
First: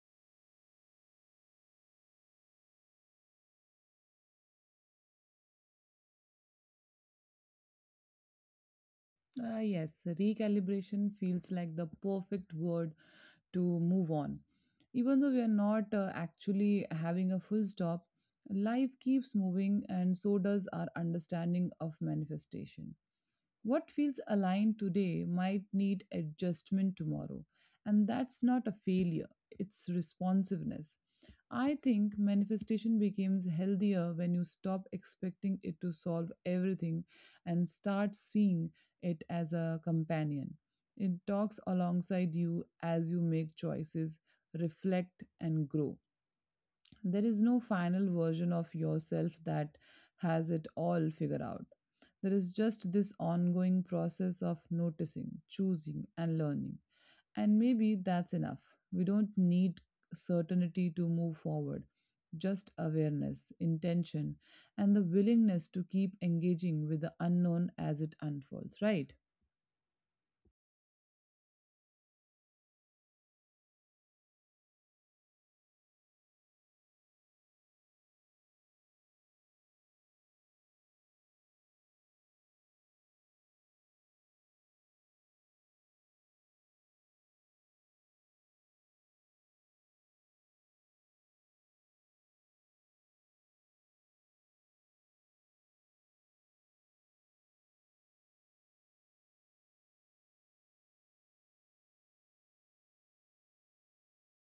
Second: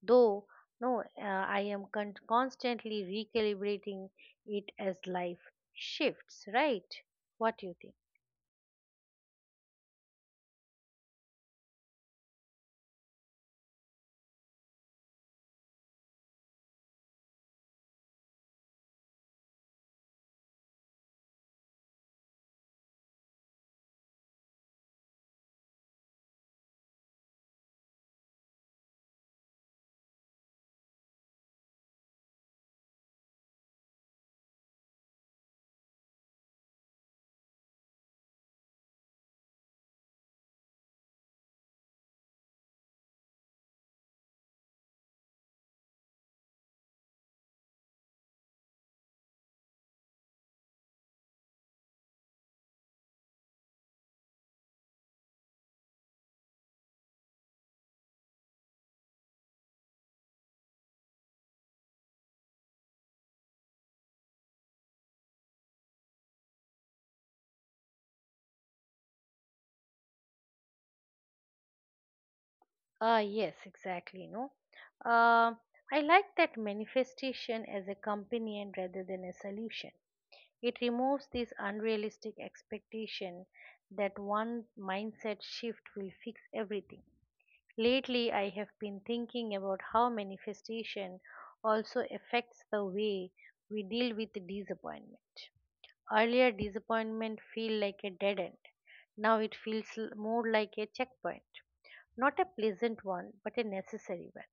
[SPEAKER 1] though. No, uh, I am con- constantly recalibrating it as life shifts. Right? What do you think?
[SPEAKER 2] Ah, yes, recalibration feels like the perfect word to move on. Even though we are not uh, actually having a full stop, life keeps moving, and so does our understanding of manifestation. What feels aligned today might need adjustment tomorrow, and that's not a failure, it's responsiveness. I think manifestation becomes healthier when you stop expecting it to solve everything and start seeing it as a companion. It talks alongside you as you make choices, reflect, and grow. There is no final version of yourself that has it all figured out. There is just this ongoing process of noticing, choosing, and learning. And maybe that's enough. We don't need certainty to move forward, just awareness, intention, and the willingness to keep engaging with the unknown as it unfolds, right?
[SPEAKER 1] Ah, yes, exactly. No, uh, I like that manifestation as a companion rather than a solution. It removes this unrealistic expectation that one mindset shift will fix everything. Lately, I have been thinking about how manifestation also affects the way we deal with disappointment. Earlier, disappointment feel like a dead end. Now it feels l- more like a checkpoint, not a pleasant one, but a necessary one.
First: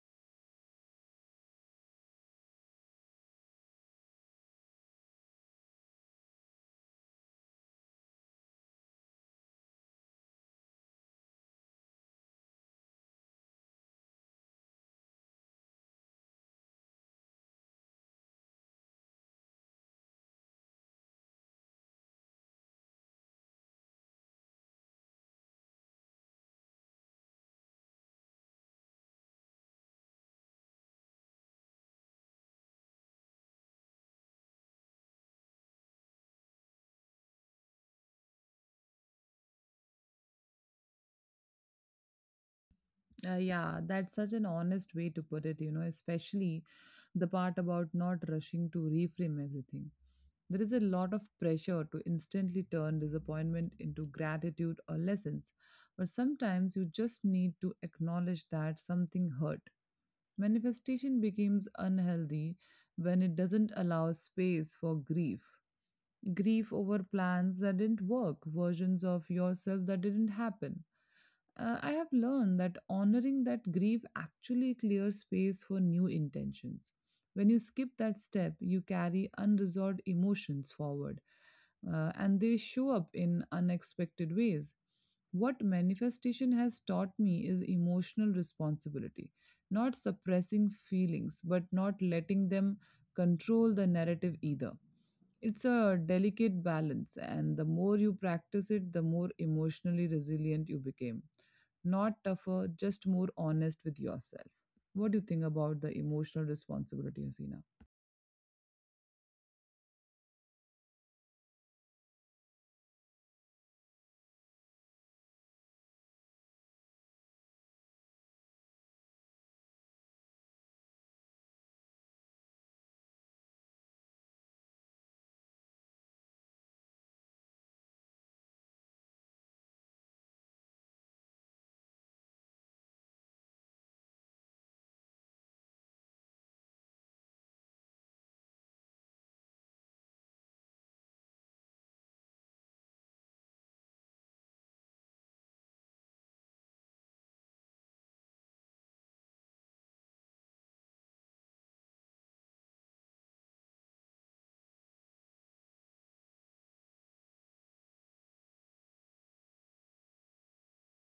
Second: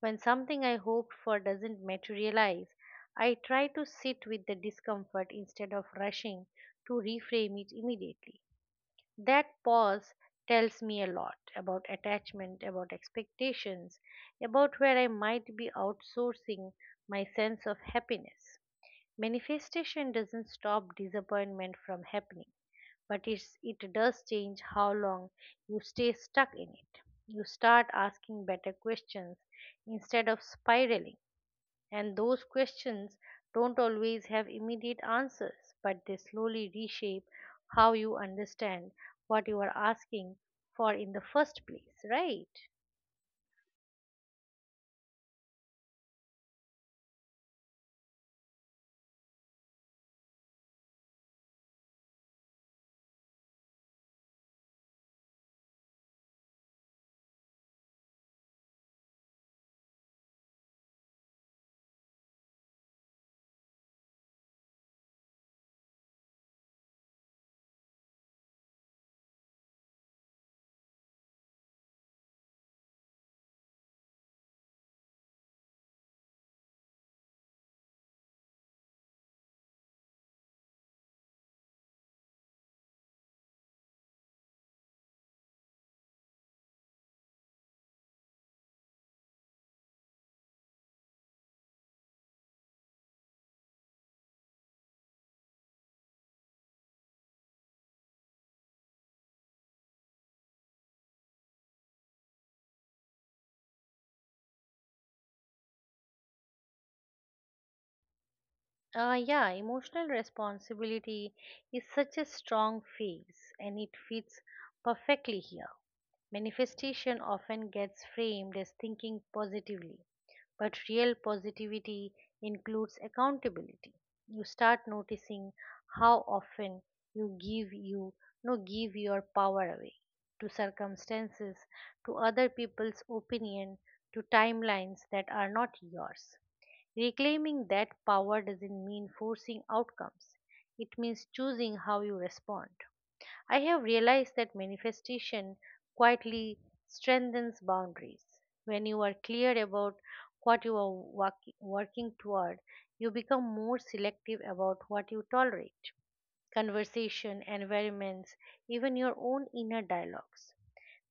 [SPEAKER 1] When something I hoped for doesn't materialize, I try to sit with the discomfort instead of rushing to reframe it immediately. That pause tells me a lot about attachment, about expectations, about where I might be outsourcing my sense of happiness. Manifestation doesn't stop disappointment from happening, but it's, it does change how long you stay stuck in it. You start asking better questions instead of spiraling, and those questions don't always have immediate answers, but they slowly reshape how you understand what you are asking for in the first place, right?
[SPEAKER 2] Uh, yeah, that's such an honest way to put it, you know, especially the part about not rushing to reframe everything. There is a lot of pressure to instantly turn disappointment into gratitude or lessons, but sometimes you just need to acknowledge that something hurt. Manifestation becomes unhealthy when it doesn't allow space for grief grief over plans that didn't work, versions of yourself that didn't happen. Uh, I have learned that honoring that grief actually clears space for new intentions. When you skip that step, you carry unresolved emotions forward, uh, and they show up in unexpected ways. What manifestation has taught me is emotional responsibility, not suppressing feelings, but not letting them control the narrative either. It's a delicate balance, and the more you practice it, the more emotionally resilient you became. Not tougher, just more honest with yourself. What do you think about the emotional responsibility, Hasina?
[SPEAKER 1] Uh, yeah, emotional responsibility is such a strong phase, and it fits perfectly here. Manifestation often gets framed as thinking positively, but real positivity includes accountability. You start noticing how often you give you no give your power away to circumstances, to other people's opinion, to timelines that are not yours. Reclaiming that power doesn't mean forcing outcomes, it means choosing how you respond. I have realized that manifestation quietly strengthens boundaries. When you are clear about what you are work- working toward, you become more selective about what you tolerate. Conversation, environments, even your own inner dialogues.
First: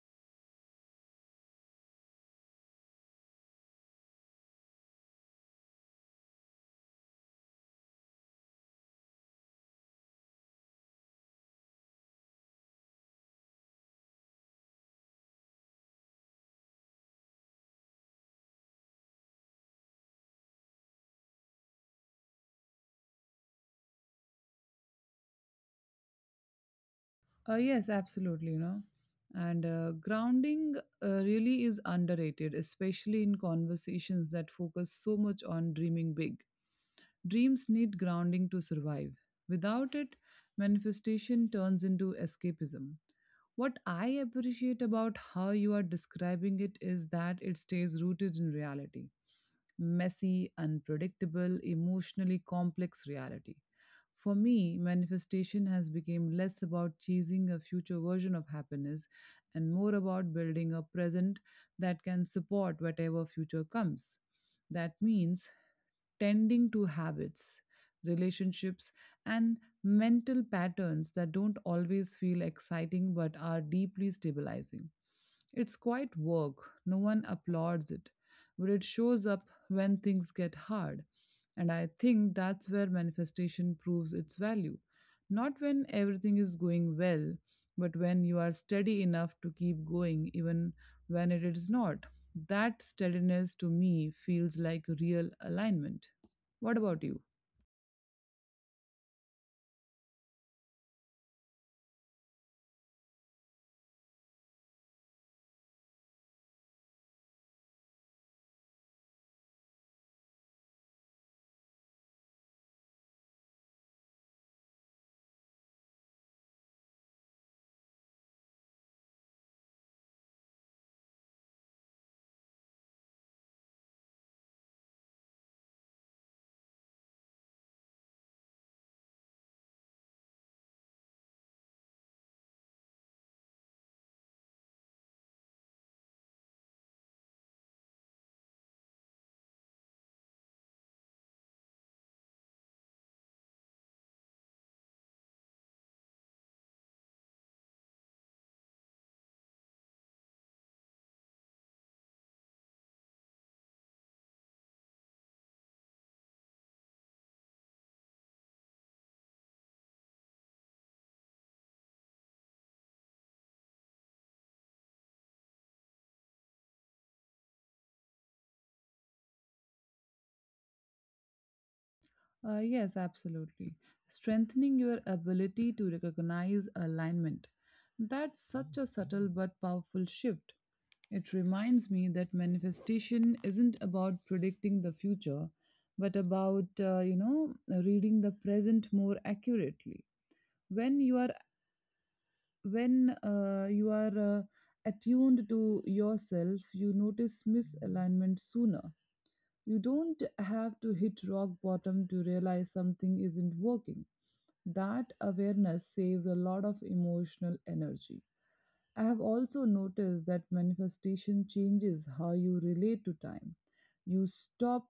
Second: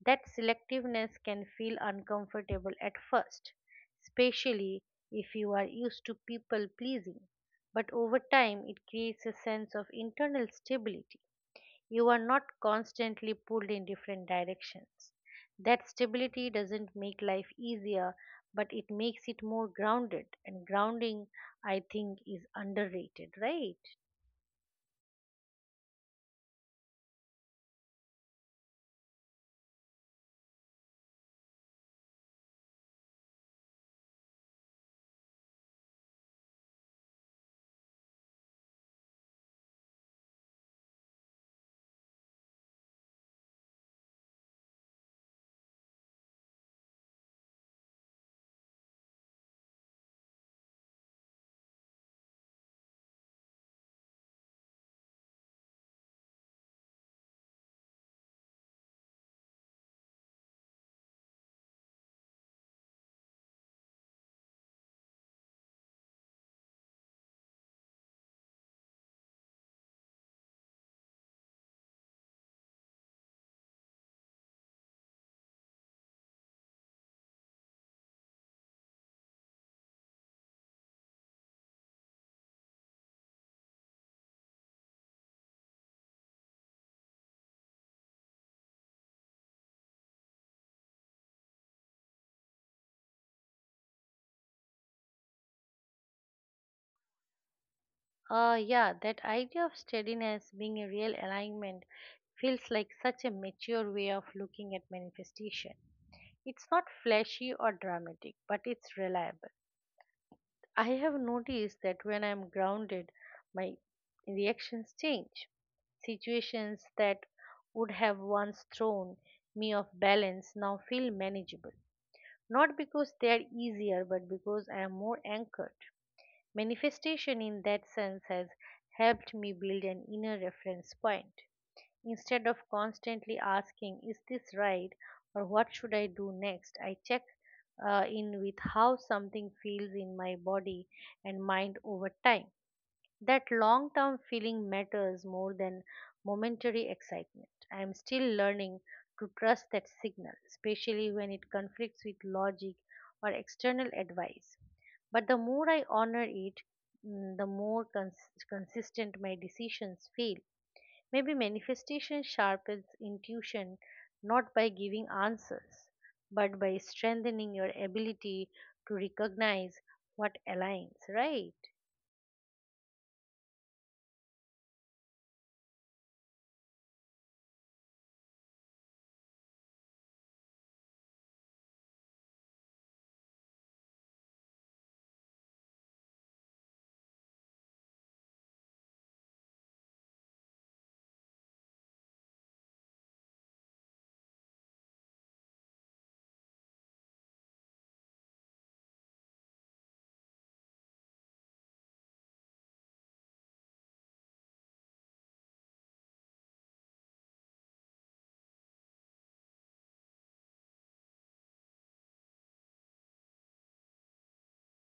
[SPEAKER 1] That selectiveness can feel uncomfortable at first, especially if you are used to people pleasing, but over time it creates a sense of internal stability. You are not constantly pulled in different directions. That stability doesn't make life easier, but it makes it more grounded, and grounding, I think, is underrated, right?
[SPEAKER 2] Uh, yes, absolutely. You know, and uh, grounding uh, really is underrated, especially in conversations that focus so much on dreaming big. Dreams need grounding to survive. Without it, manifestation turns into escapism. What I appreciate about how you are describing it is that it stays rooted in reality messy, unpredictable, emotionally complex reality. For me, manifestation has become less about chasing a future version of happiness and more about building a present that can support whatever future comes. That means tending to habits, relationships, and mental patterns that don't always feel exciting but are deeply stabilizing. It's quite work, no one applauds it, but it shows up when things get hard. And I think that's where manifestation proves its value. Not when everything is going well, but when you are steady enough to keep going even when it is not. That steadiness to me feels like real alignment. What about you?
[SPEAKER 1] Uh, yeah, that idea of steadiness being a real alignment feels like such a mature way of looking at manifestation. It's not flashy or dramatic, but it's reliable. I have noticed that when I'm grounded, my reactions change. Situations that would have once thrown me off balance now feel manageable. Not because they are easier, but because I am more anchored. Manifestation, in that sense, has helped me build an inner reference point. Instead of constantly asking, "Is this right?" or "What should I do next?" I check uh, in with how something feels in my body and mind over time. That long term feeling matters more than momentary excitement. I am still learning to trust that signal, especially when it conflicts with logic or external advice. But the more I honor it, mm, the more cons- consistent my decisions feel. Maybe manifestation sharpens intuition not by giving answers, but by strengthening your ability to recognize what aligns, right?
[SPEAKER 2] Uh, yes, absolutely. Strengthening your ability to recognize alignment. That's such a subtle but powerful shift. It reminds me that manifestation isn't about predicting the future, but about, uh, you know, reading the present more accurately. When you are when uh, you are uh, attuned to yourself, you notice misalignment sooner. You don't have to hit rock bottom to realize something isn't working that awareness saves a lot of emotional energy. I have also noticed that manifestation changes how you relate to time. You stop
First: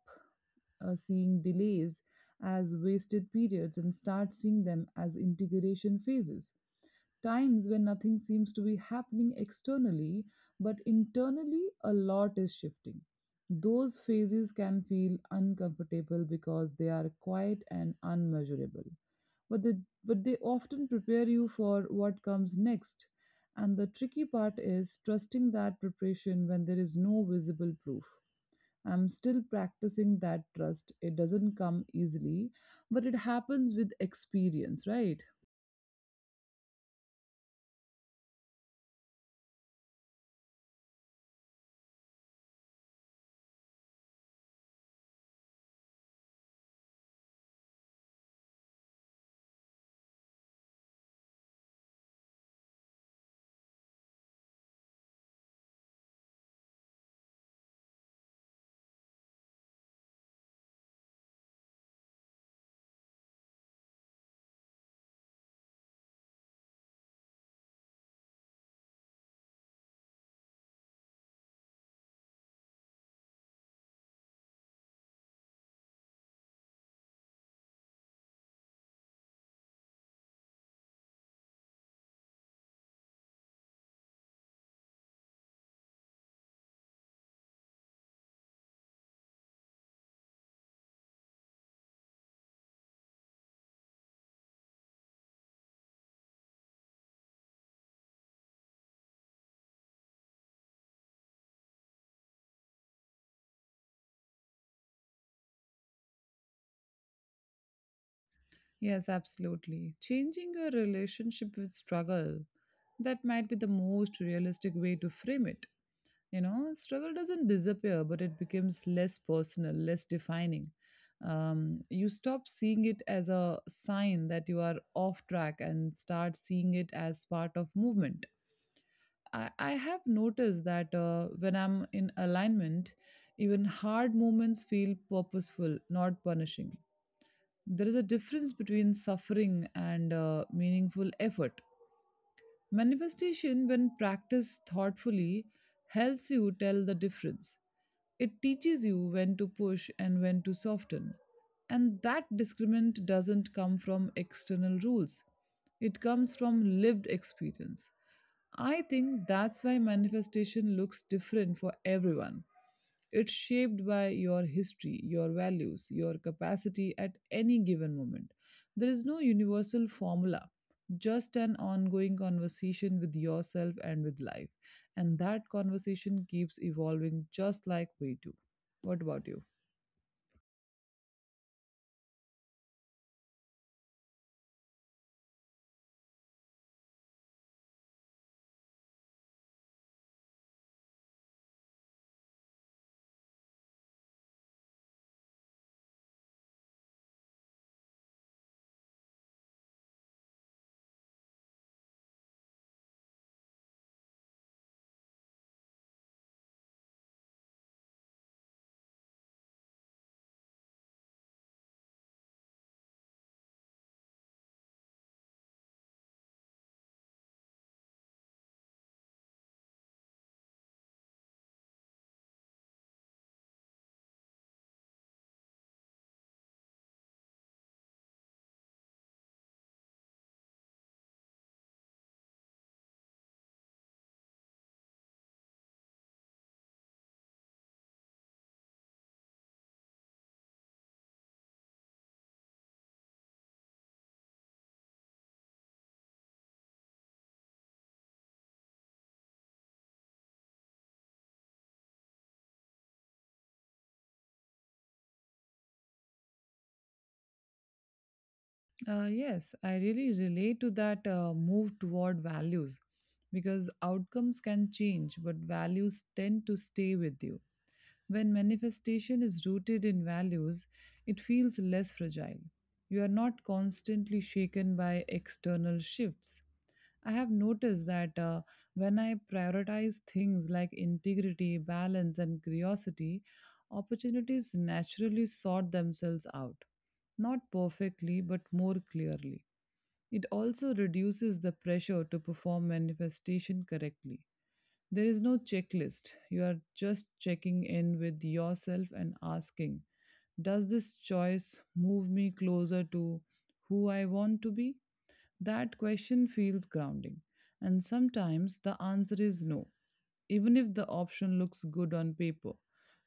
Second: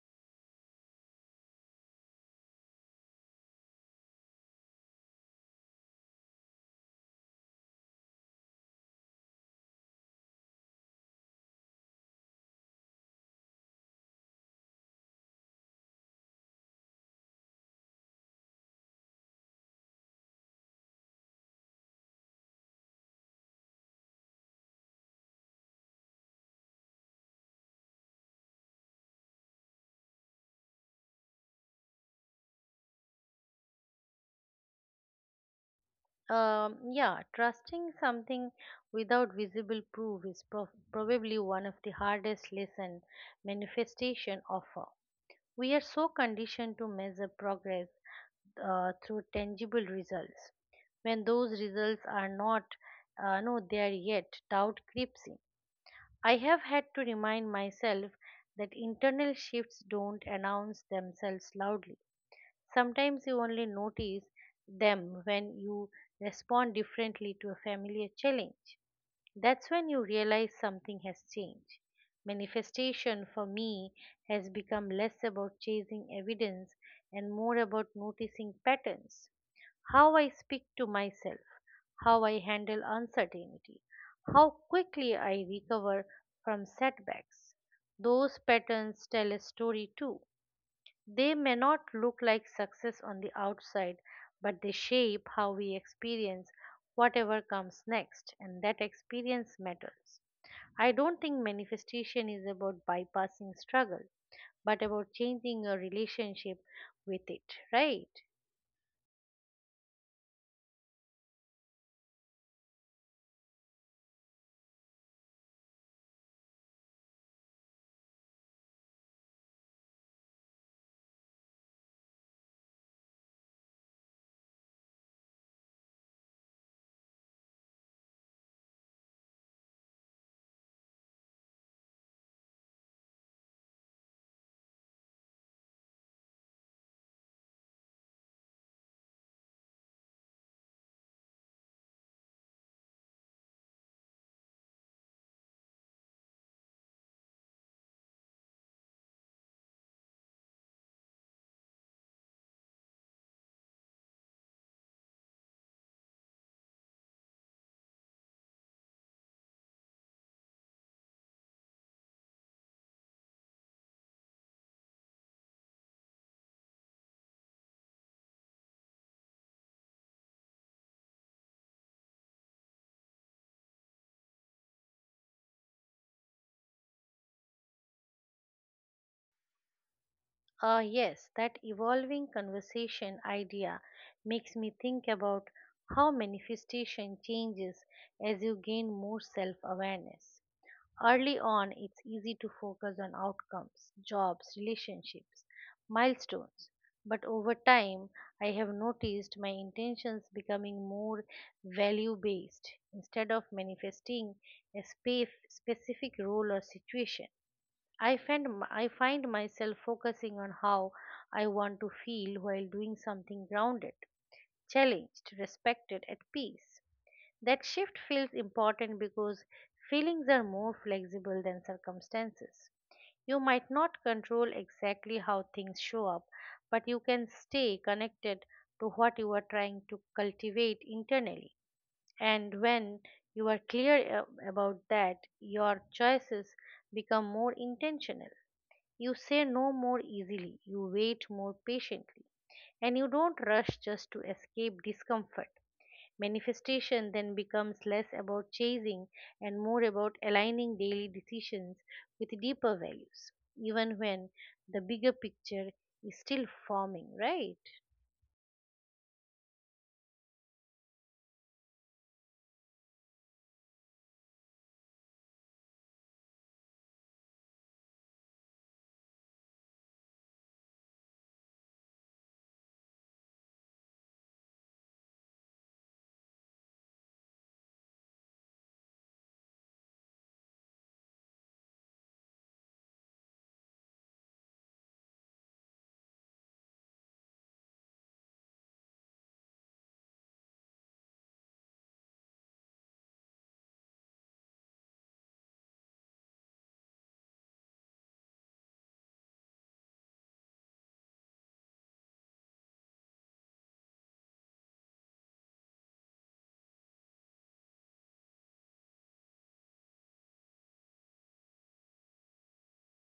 [SPEAKER 2] uh, seeing delays as wasted periods and start seeing them as integration phases times when nothing seems to be happening externally, but internally a lot is shifting. Those phases can feel uncomfortable because they are quiet and unmeasurable. But they, but they often prepare you for what comes next. And the tricky part is trusting that preparation when there is no visible proof. I'm still practicing that trust. It doesn't come easily, but it happens with experience, right?
[SPEAKER 1] Um, yeah, trusting something without visible proof is prob probably one of the hardest lesson manifestation offer. We are so conditioned to measure progress uh, through tangible results. When those results are not uh, no there yet, doubt creeps in. I have had to remind myself that internal shifts don't announce themselves loudly. Sometimes you only notice them when you respond differently to a familiar challenge. That's when you realize something has changed. Manifestation for me has become less about chasing evidence and more about noticing patterns. How I speak to myself, how I handle uncertainty, how quickly I recover from setbacks. Those patterns tell a story too. They may not look like success on the outside, but they shape how we experience whatever comes next, and that experience matters. I don't think manifestation is about bypassing struggle, but about changing your relationship with it, right?
[SPEAKER 2] Yes, absolutely. Changing your relationship with struggle. That might be the most realistic way to frame it. You know, struggle doesn't disappear, but it becomes less personal, less defining. Um, you stop seeing it as a sign that you are off track and start seeing it as part of movement. I, I have noticed that uh, when I'm in alignment, even hard moments feel purposeful, not punishing there is a difference between suffering and uh, meaningful effort. Manifestation, when practiced thoughtfully, helps you tell the difference. It teaches you when to push and when to soften. And that discernment doesn't come from external rules, it comes from lived experience. I think that's why manifestation looks different for everyone. It's shaped by your history, your values, your capacity at any given moment. There is no universal formula, just an ongoing conversation with yourself and with life. And that conversation keeps evolving just like we do. What about you?
[SPEAKER 1] Uh, yes, that evolving conversation idea makes me think about how manifestation changes as you gain more self awareness. Early on, it's easy to focus on outcomes, jobs, relationships, milestones. But over time, I have noticed my intentions becoming more value based instead of manifesting a spa- specific role or situation. I find, m- I find myself focusing on how I want to feel while doing something grounded, challenged, respected, at peace. That shift feels important because feelings are more flexible than circumstances. You might not control exactly how things show up, but you can stay connected to what you are trying to cultivate internally. And when you are clear a- about that, your choices become more intentional. You say no more easily, you wait more patiently, and you don't rush just to escape discomfort. Manifestation then becomes less about chasing and more about aligning daily decisions with deeper values, even when the bigger picture is still forming, right?
[SPEAKER 2] Uh, yes, I really relate to that uh, move toward values because outcomes can change, but values tend to stay with you. When manifestation is rooted in values, it feels less fragile. You are not constantly shaken by external shifts. I have noticed that uh, when I prioritize things like integrity, balance, and curiosity, opportunities naturally sort themselves out. Not perfectly, but more clearly. It also reduces the pressure to perform manifestation correctly there is no checklist. You are just checking in with yourself and asking, does this choice move me closer to who I want to be? That question feels grounding. And sometimes the answer is no, even if the option looks good on paper.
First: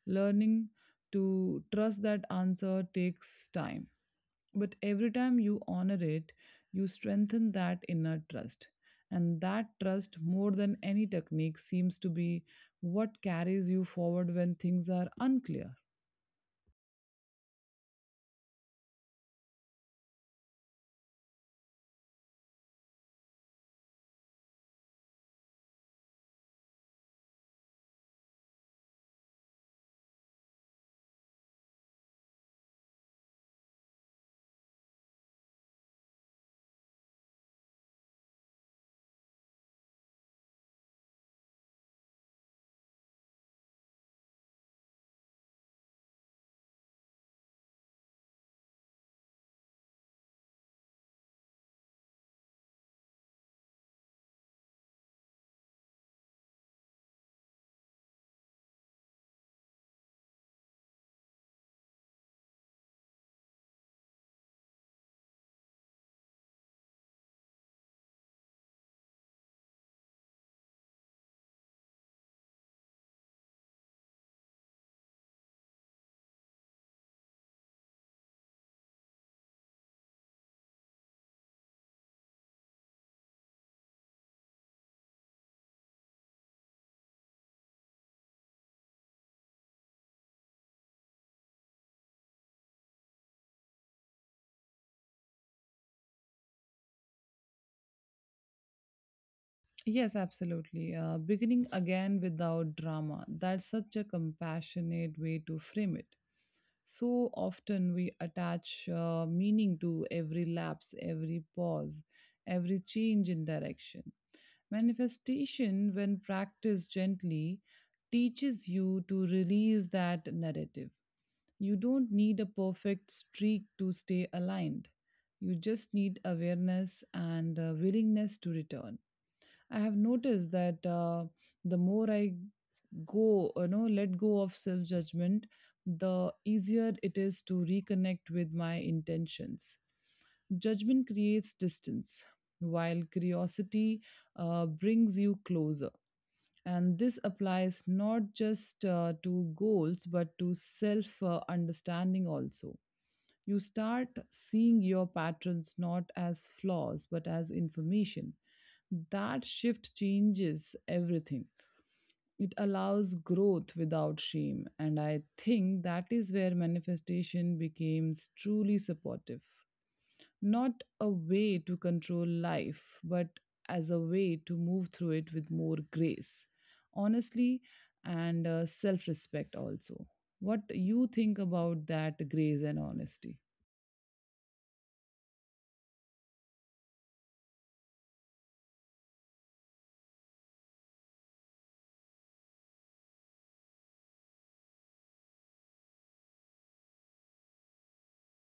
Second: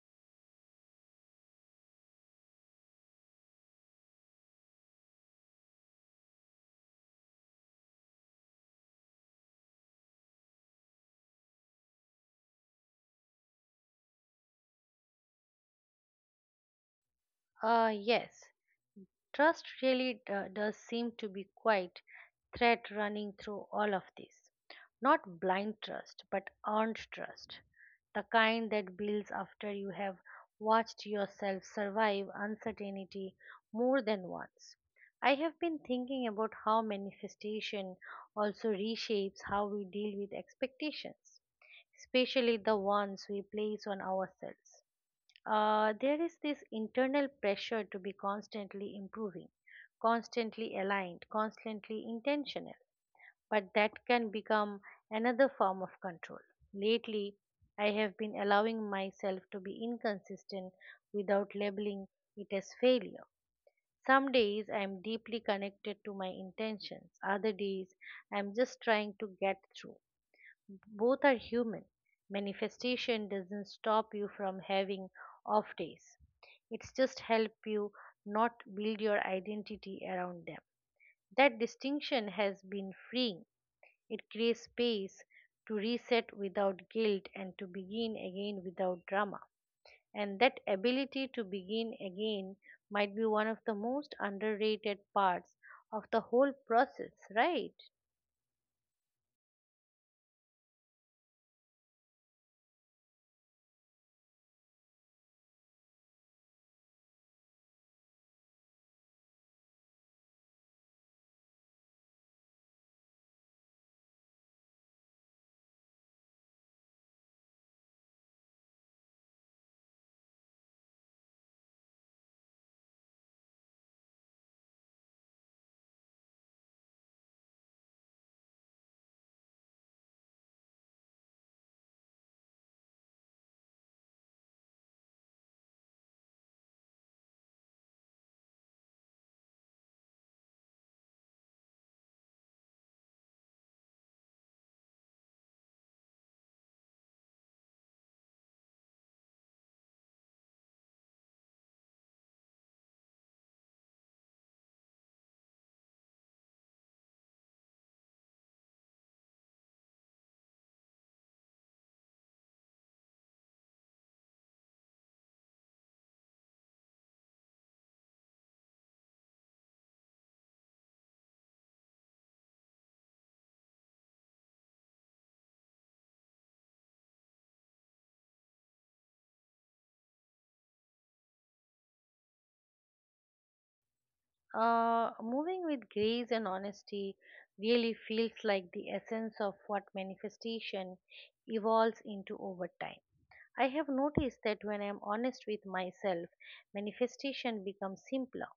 [SPEAKER 2] Learning to trust that answer takes time. But every time you honor it, you strengthen that inner trust. And that trust, more than any technique, seems to be what carries you forward when things are unclear.
[SPEAKER 1] Uh, yes, trust really d- does seem to be quite thread running through all of this. Not blind trust, but earned trust. The kind that builds after you have watched yourself survive uncertainty more than once. I have been thinking about how manifestation also reshapes how we deal with expectations, especially the ones we place on ourselves. Uh, there is this internal pressure to be constantly improving, constantly aligned, constantly intentional. But that can become another form of control. Lately, I have been allowing myself to be inconsistent without labeling it as failure. Some days I am deeply connected to my intentions, other days I am just trying to get through. Both are human. Manifestation doesn't stop you from having off days. It's just help you not build your identity around them. That distinction has been freeing. It creates space to reset without guilt and to begin again without drama. And that ability to begin again might be one of the most underrated parts of the whole process, right?
[SPEAKER 2] Yes, absolutely. Uh, beginning again without drama. That's such a compassionate way to frame it. So often we attach uh, meaning to every lapse, every pause, every change in direction. Manifestation, when practiced gently, teaches you to release that narrative. You don't need a perfect streak to stay aligned. You just need awareness and uh, willingness to return. I have noticed that uh, the more I go, you know, let go of self judgment, the easier it is to reconnect with my intentions. Judgment creates distance, while curiosity uh, brings you closer. And this applies not just uh, to goals but to self uh, understanding also. You start seeing your patterns not as flaws but as information. That shift changes everything. It allows growth without shame. And I think that is where manifestation becomes truly supportive, not a way to control life, but as a way to move through it with more grace, honestly, and uh, self respect also. What you think about that grace and honesty?
[SPEAKER 1] Uh, moving with grace and honesty really feels like the essence of what manifestation evolves into over time. I have noticed that when I am honest with myself, manifestation becomes simpler.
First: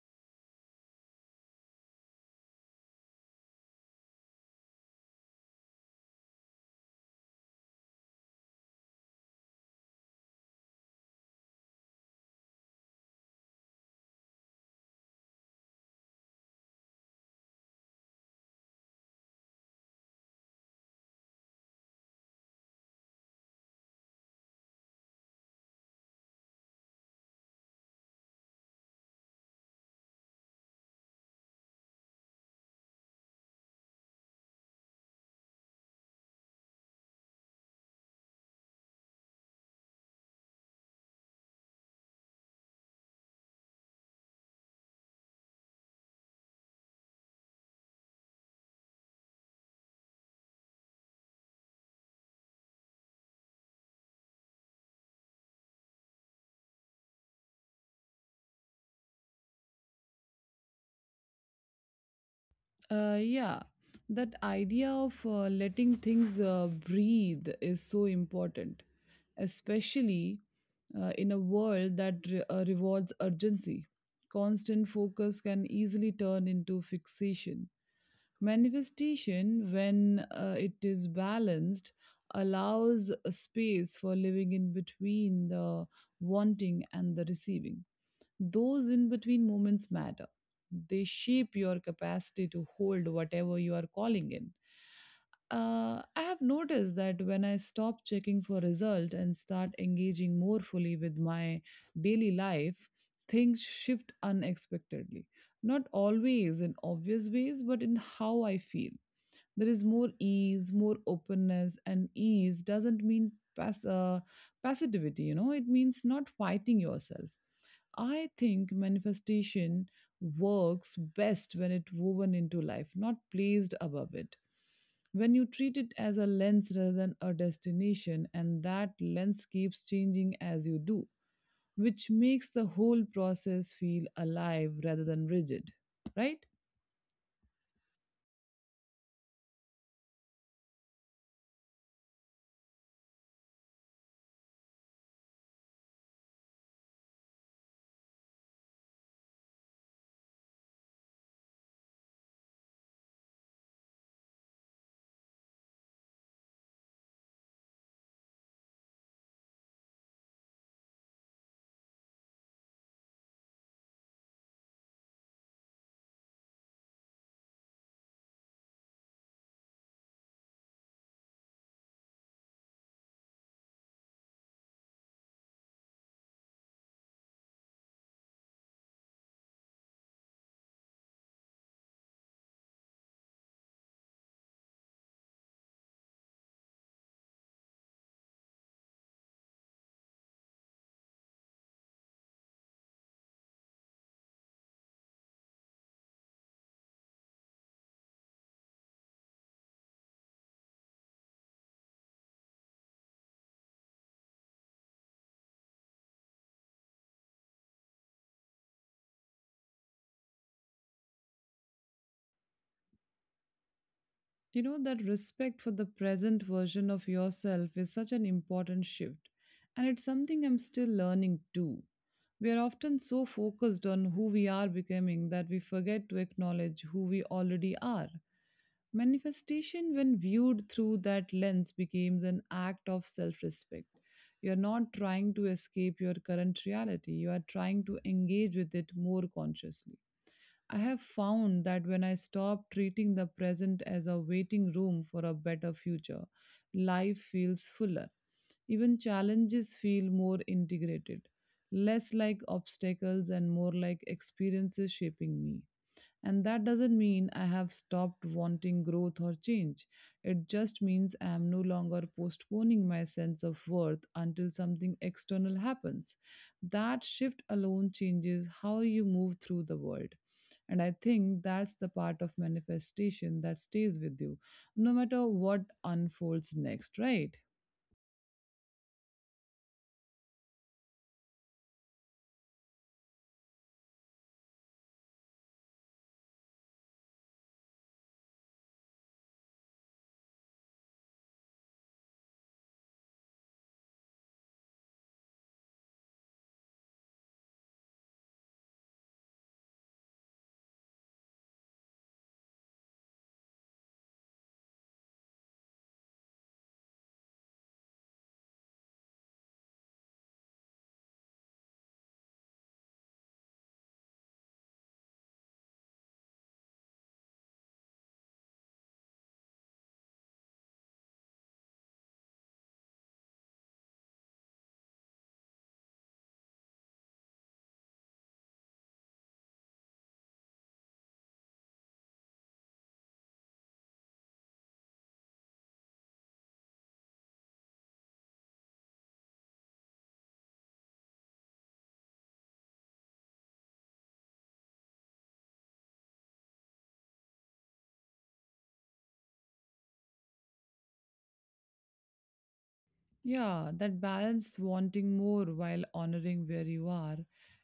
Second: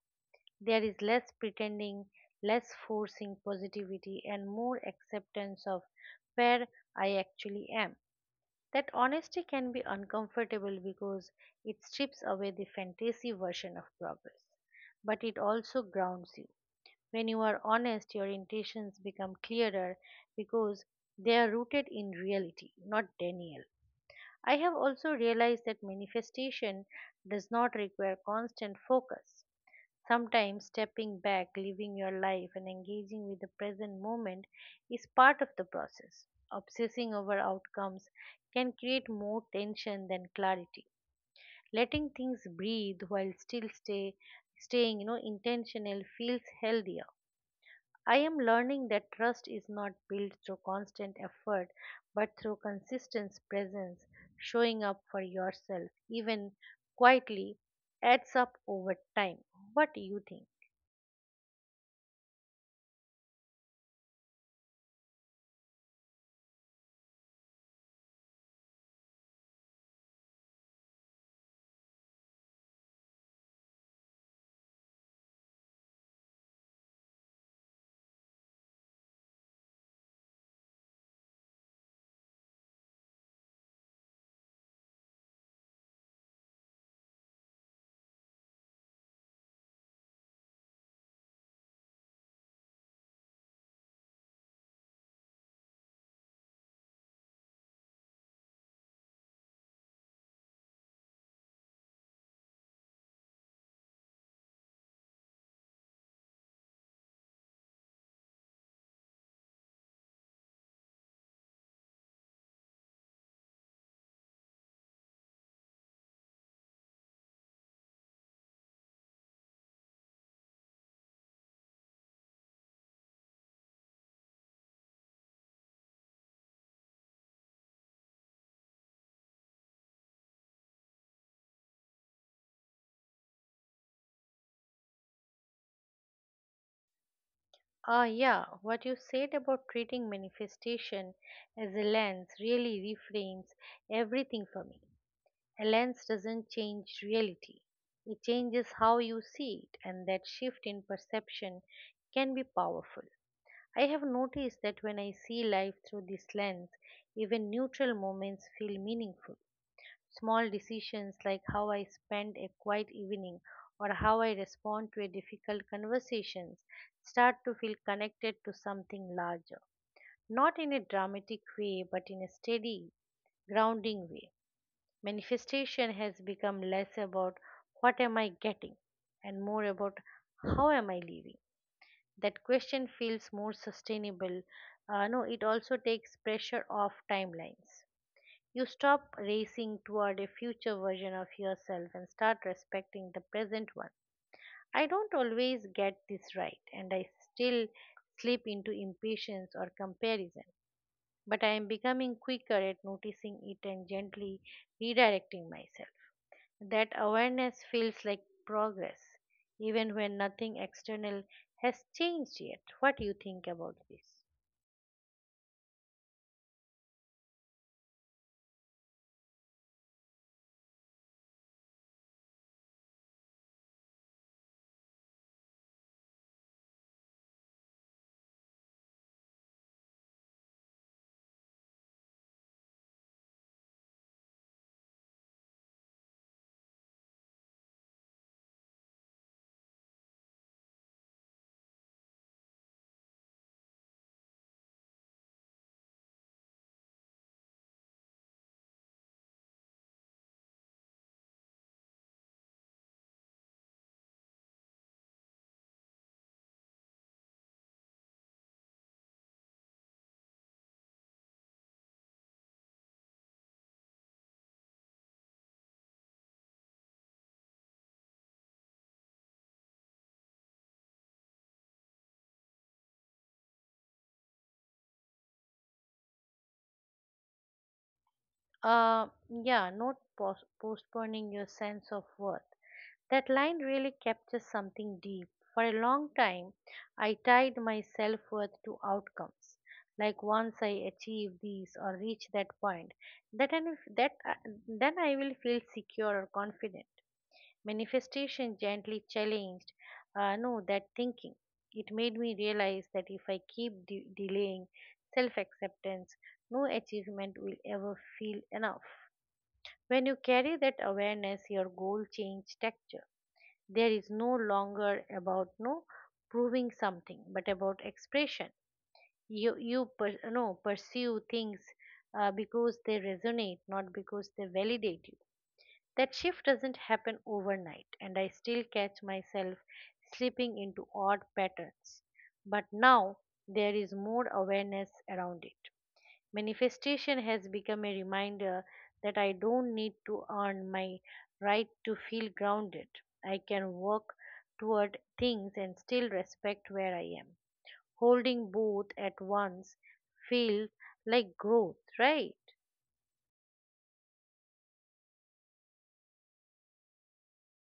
[SPEAKER 1] There is less pretending, less forcing positivity, and more acceptance of where I actually am. That honesty can be uncomfortable because it strips away the fantasy version of progress, but it also grounds you when you are honest, your intentions become clearer because they are rooted in reality, not denial. I have also realized that manifestation does not require constant focus. Sometimes stepping back, living your life, and engaging with the present moment is part of the process. Obsessing over outcomes can create more tension than clarity. Letting things breathe while still stay, staying you know, intentional feels healthier. I am learning that trust is not built through constant effort but through consistent presence, showing up for yourself, even quietly, adds up over time. What do you think?
[SPEAKER 2] Uh, yeah, that idea of uh, letting things uh, breathe is so important, especially uh, in a world that re- uh, rewards urgency. Constant focus can easily turn into fixation. Manifestation, when uh, it is balanced, allows a space for living in between the wanting and the receiving. Those in between moments matter. They shape your capacity to hold whatever you are calling in. Uh, I have noticed that when I stop checking for result and start engaging more fully with my daily life, things shift unexpectedly. Not always in obvious ways, but in how I feel. There is more ease, more openness, and ease doesn't mean pass, uh, passivity, you know, it means not fighting yourself. I think manifestation works best when it's woven into life, not placed above it. When you treat it as a lens rather than a destination, and that lens keeps changing as you do, which makes the whole process feel alive rather than rigid, right?
[SPEAKER 1] Ah, yeah, what you said about treating manifestation as a lens really reframes everything for me. A lens doesn't change reality, it changes how you see it, and that shift in perception can be powerful. I have noticed that when I see life through this lens, even neutral moments feel meaningful. Small decisions like how I spend a quiet evening or how I respond to a difficult conversation start to feel connected to something larger. Not in a dramatic way, but in a steady, grounding way. Manifestation has become less about what am I getting and more about how am I living. That question feels more sustainable. Uh, no, it also takes pressure off timelines. You stop racing toward a future version of yourself and start respecting the present one. I don't always get this right, and I still slip into impatience or comparison, but I am becoming quicker at noticing it and gently redirecting myself. That awareness feels like progress, even when nothing external has changed yet. What do you think about this?
[SPEAKER 2] You know, that respect for the present version of yourself is such an important shift, and it's something I'm still learning too. We are often so focused on who we are becoming that we forget to acknowledge who we already are. Manifestation, when viewed through that lens, becomes an act of self respect. You're not trying to escape your current reality, you are trying to engage with it more consciously. I have found that when I stop treating the present as a waiting room for a better future, life feels fuller. Even challenges feel more integrated, less like obstacles and more like experiences shaping me. And that doesn't mean I have stopped wanting growth or change. It just means I am no longer postponing my sense of worth until something external happens. That shift alone changes how you move through the world. And I think that's the part of manifestation that stays with you, no matter what unfolds next, right?
[SPEAKER 1] Uh, yeah, not pos- postponing your sense of worth. That line really captures something deep. For a long time, I tied my self worth to outcomes. Like once I achieve these or reach that point, that I, that I- then I will feel secure or confident. Manifestation gently challenged uh, no that thinking. It made me realize that if I keep de- delaying self acceptance, no achievement will ever feel enough. When you carry that awareness, your goal change texture. There is no longer about no proving something, but about expression. You you per, no pursue things uh, because they resonate, not because they validate you. That shift doesn't happen overnight, and I still catch myself slipping into odd patterns. But now there is more awareness around it. Manifestation has become a reminder that I don't need to earn my right to feel grounded. I can work toward things and still respect where I am. Holding both at once feels like growth, right?
[SPEAKER 2] Yeah, that balance, wanting more while honoring where you are,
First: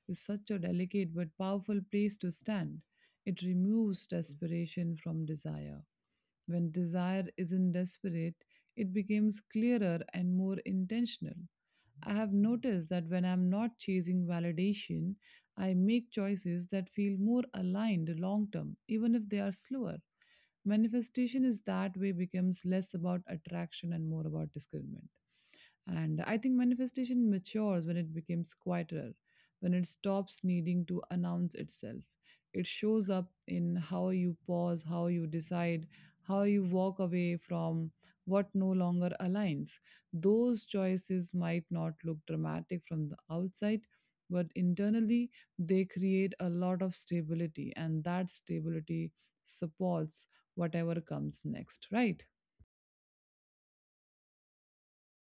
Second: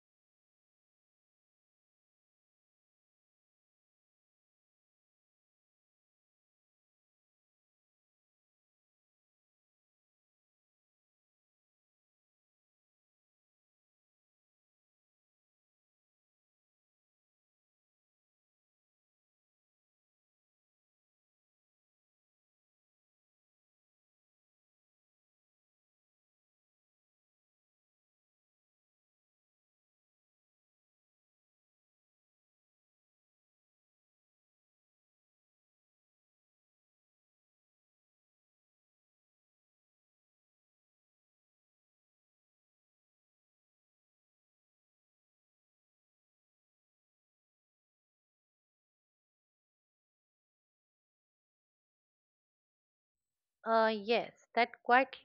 [SPEAKER 2] is such a delicate but powerful place to stand. It removes desperation from desire. When desire isn't desperate, it becomes clearer and more intentional. I have noticed that when I'm not chasing validation, I make choices that feel more aligned long term, even if they are slower. Manifestation is that way becomes less about attraction and more about discernment. And I think manifestation matures when it becomes quieter, when it stops needing to announce itself. It shows up in how you pause, how you decide, how you walk away from what no longer aligns. Those choices might not look dramatic from the outside, but internally they create a lot of stability, and that stability supports whatever comes next, right?
[SPEAKER 1] Uh, yes, that quiet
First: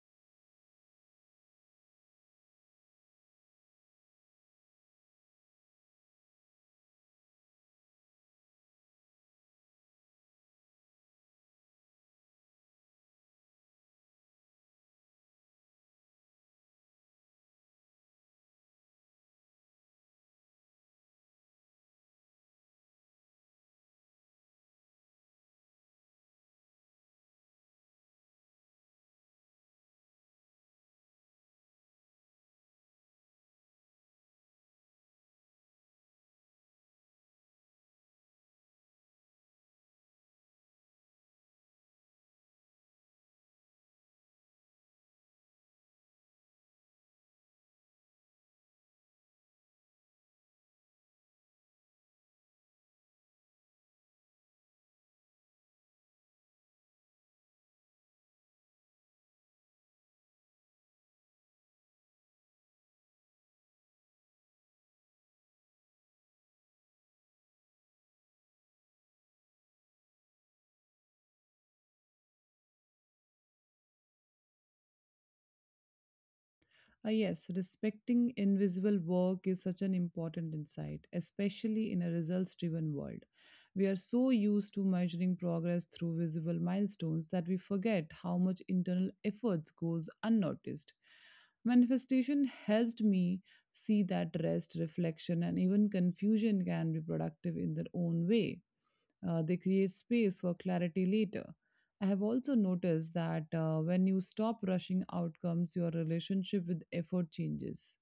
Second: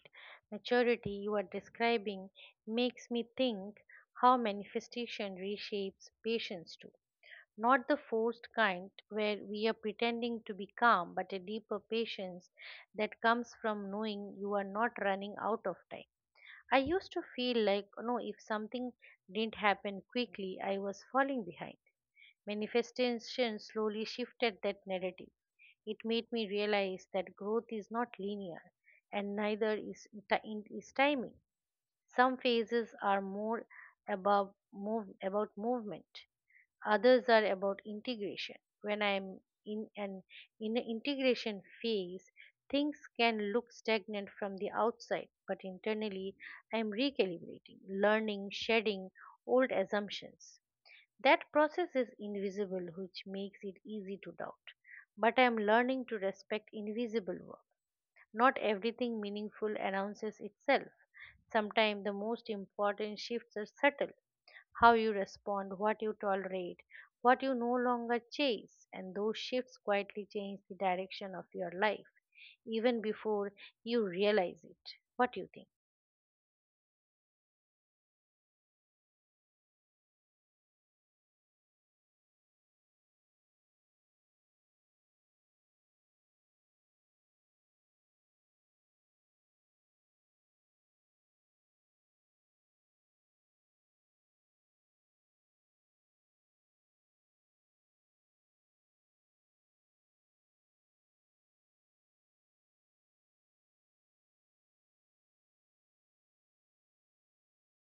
[SPEAKER 1] maturity you are describing makes me think how manifestation reshapes patience too. Not the forced kind where we are pretending to be calm, but a deeper patience that comes from knowing you are not running out of time. I used to feel like, no, if something didn't happen quickly, I was falling behind. Manifestation slowly shifted that narrative. It made me realize that growth is not linear and neither is, ti- is timing. Some phases are more above move, about movement, others are about integration. When I am in an in integration phase, things can look stagnant from the outside, but internally I am recalibrating, learning, shedding old assumptions. That process is invisible, which makes it easy to doubt. But I am learning to respect invisible work. Not everything meaningful announces itself. Sometimes the most important shifts are subtle how you respond, what you tolerate, what you no longer chase, and those shifts quietly change the direction of your life, even before you realize it. What do you think?
[SPEAKER 2] Uh, yes, respecting invisible work is such an important insight, especially in a results driven world. We are so used to measuring progress through visible milestones that we forget how much internal efforts goes unnoticed. Manifestation helped me see that rest, reflection, and even confusion can be productive in their own way. Uh, they create space for clarity later. I have also noticed that uh, when you stop rushing outcomes, your relationship with effort changes.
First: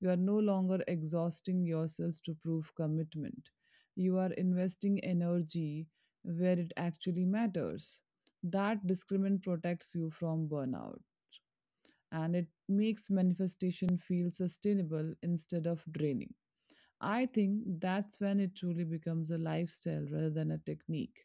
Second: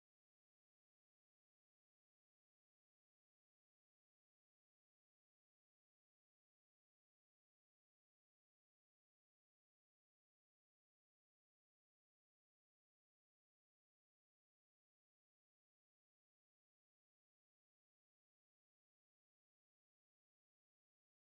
[SPEAKER 2] You are no longer exhausting yourselves to prove commitment. You are investing energy where it actually matters. That discriminant protects you from burnout and it makes manifestation feel sustainable instead of draining. I think that's when it truly becomes a lifestyle rather than a technique.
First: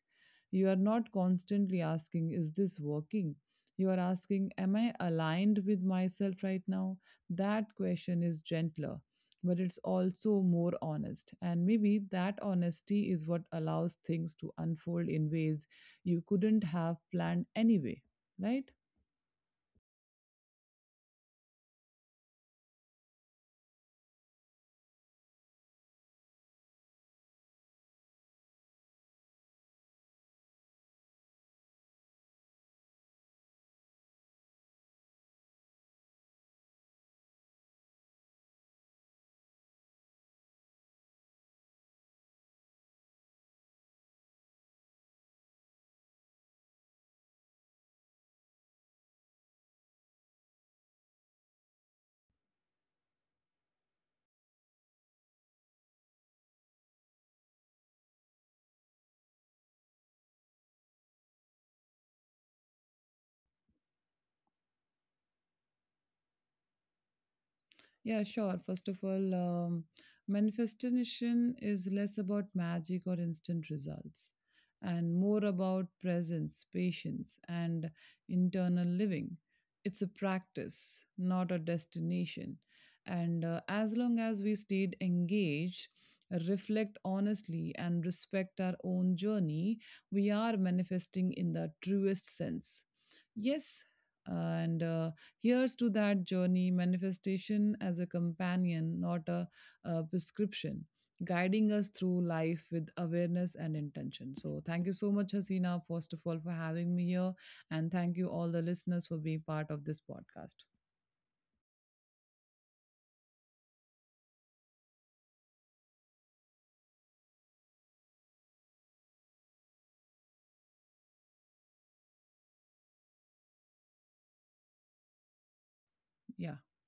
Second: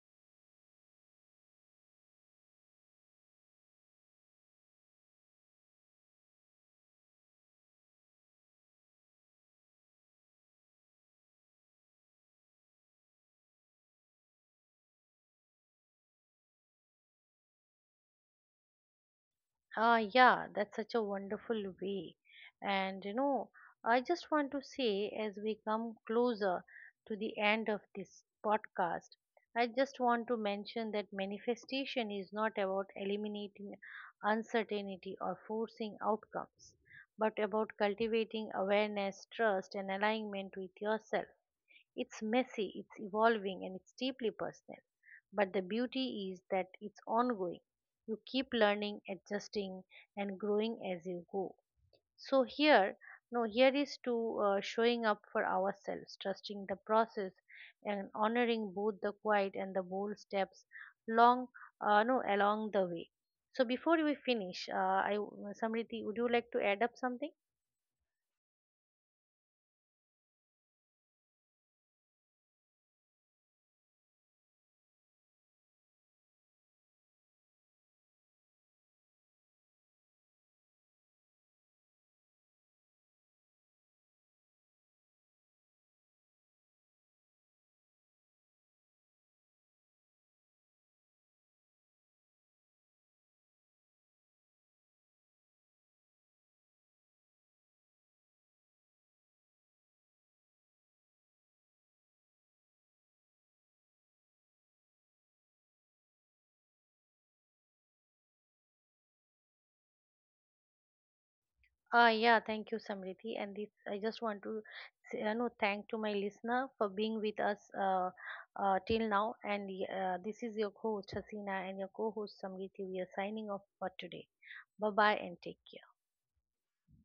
[SPEAKER 2] You are not constantly asking, "Is this working?" You are asking, "Am I aligned with myself right now?" That question is gentler, but it's also more honest. And maybe that honesty is what allows things to unfold in ways you couldn't have planned anyway, right?
[SPEAKER 1] Ah, yeah, that's such a wonderful way. And you know, I just want to say as we come closer to the end of this podcast, I just want to mention that manifestation is not about eliminating uncertainty or forcing outcomes, but about cultivating awareness, trust, and alignment with yourself. It's messy, it's evolving, and it's deeply personal. But the beauty is that it's ongoing you keep learning adjusting and growing as you go so here no here is to uh, showing up for ourselves trusting the process and honoring both the quiet and the bold steps long uh, no along the way. So before we finish uh, I, samriti would you like to add up something?
[SPEAKER 2] Yeah, sure. First of all, um, manifestation is less about magic or instant results and more about presence, patience, and internal living. It's a practice, not a destination. And uh, as long as we stayed engaged, reflect honestly, and respect our own journey, we are manifesting in the truest sense. Yes, and uh, Here's to that journey, manifestation as a companion, not a, uh prescription, guiding us through life with awareness and intention. So, thank you so much, Hasina, first of all, for having me here. And thank you, all the listeners, for being part of this podcast.
[SPEAKER 1] Ah yeah, thank you, Samriddhi. And this, I just want to say, you know, thank to my listener for being with us uh, uh, till now. And y- uh, this is your host, Hasina, and your co-host, Samriddhi. We are signing off for today. Bye-bye and take care.
[SPEAKER 2] Yeah.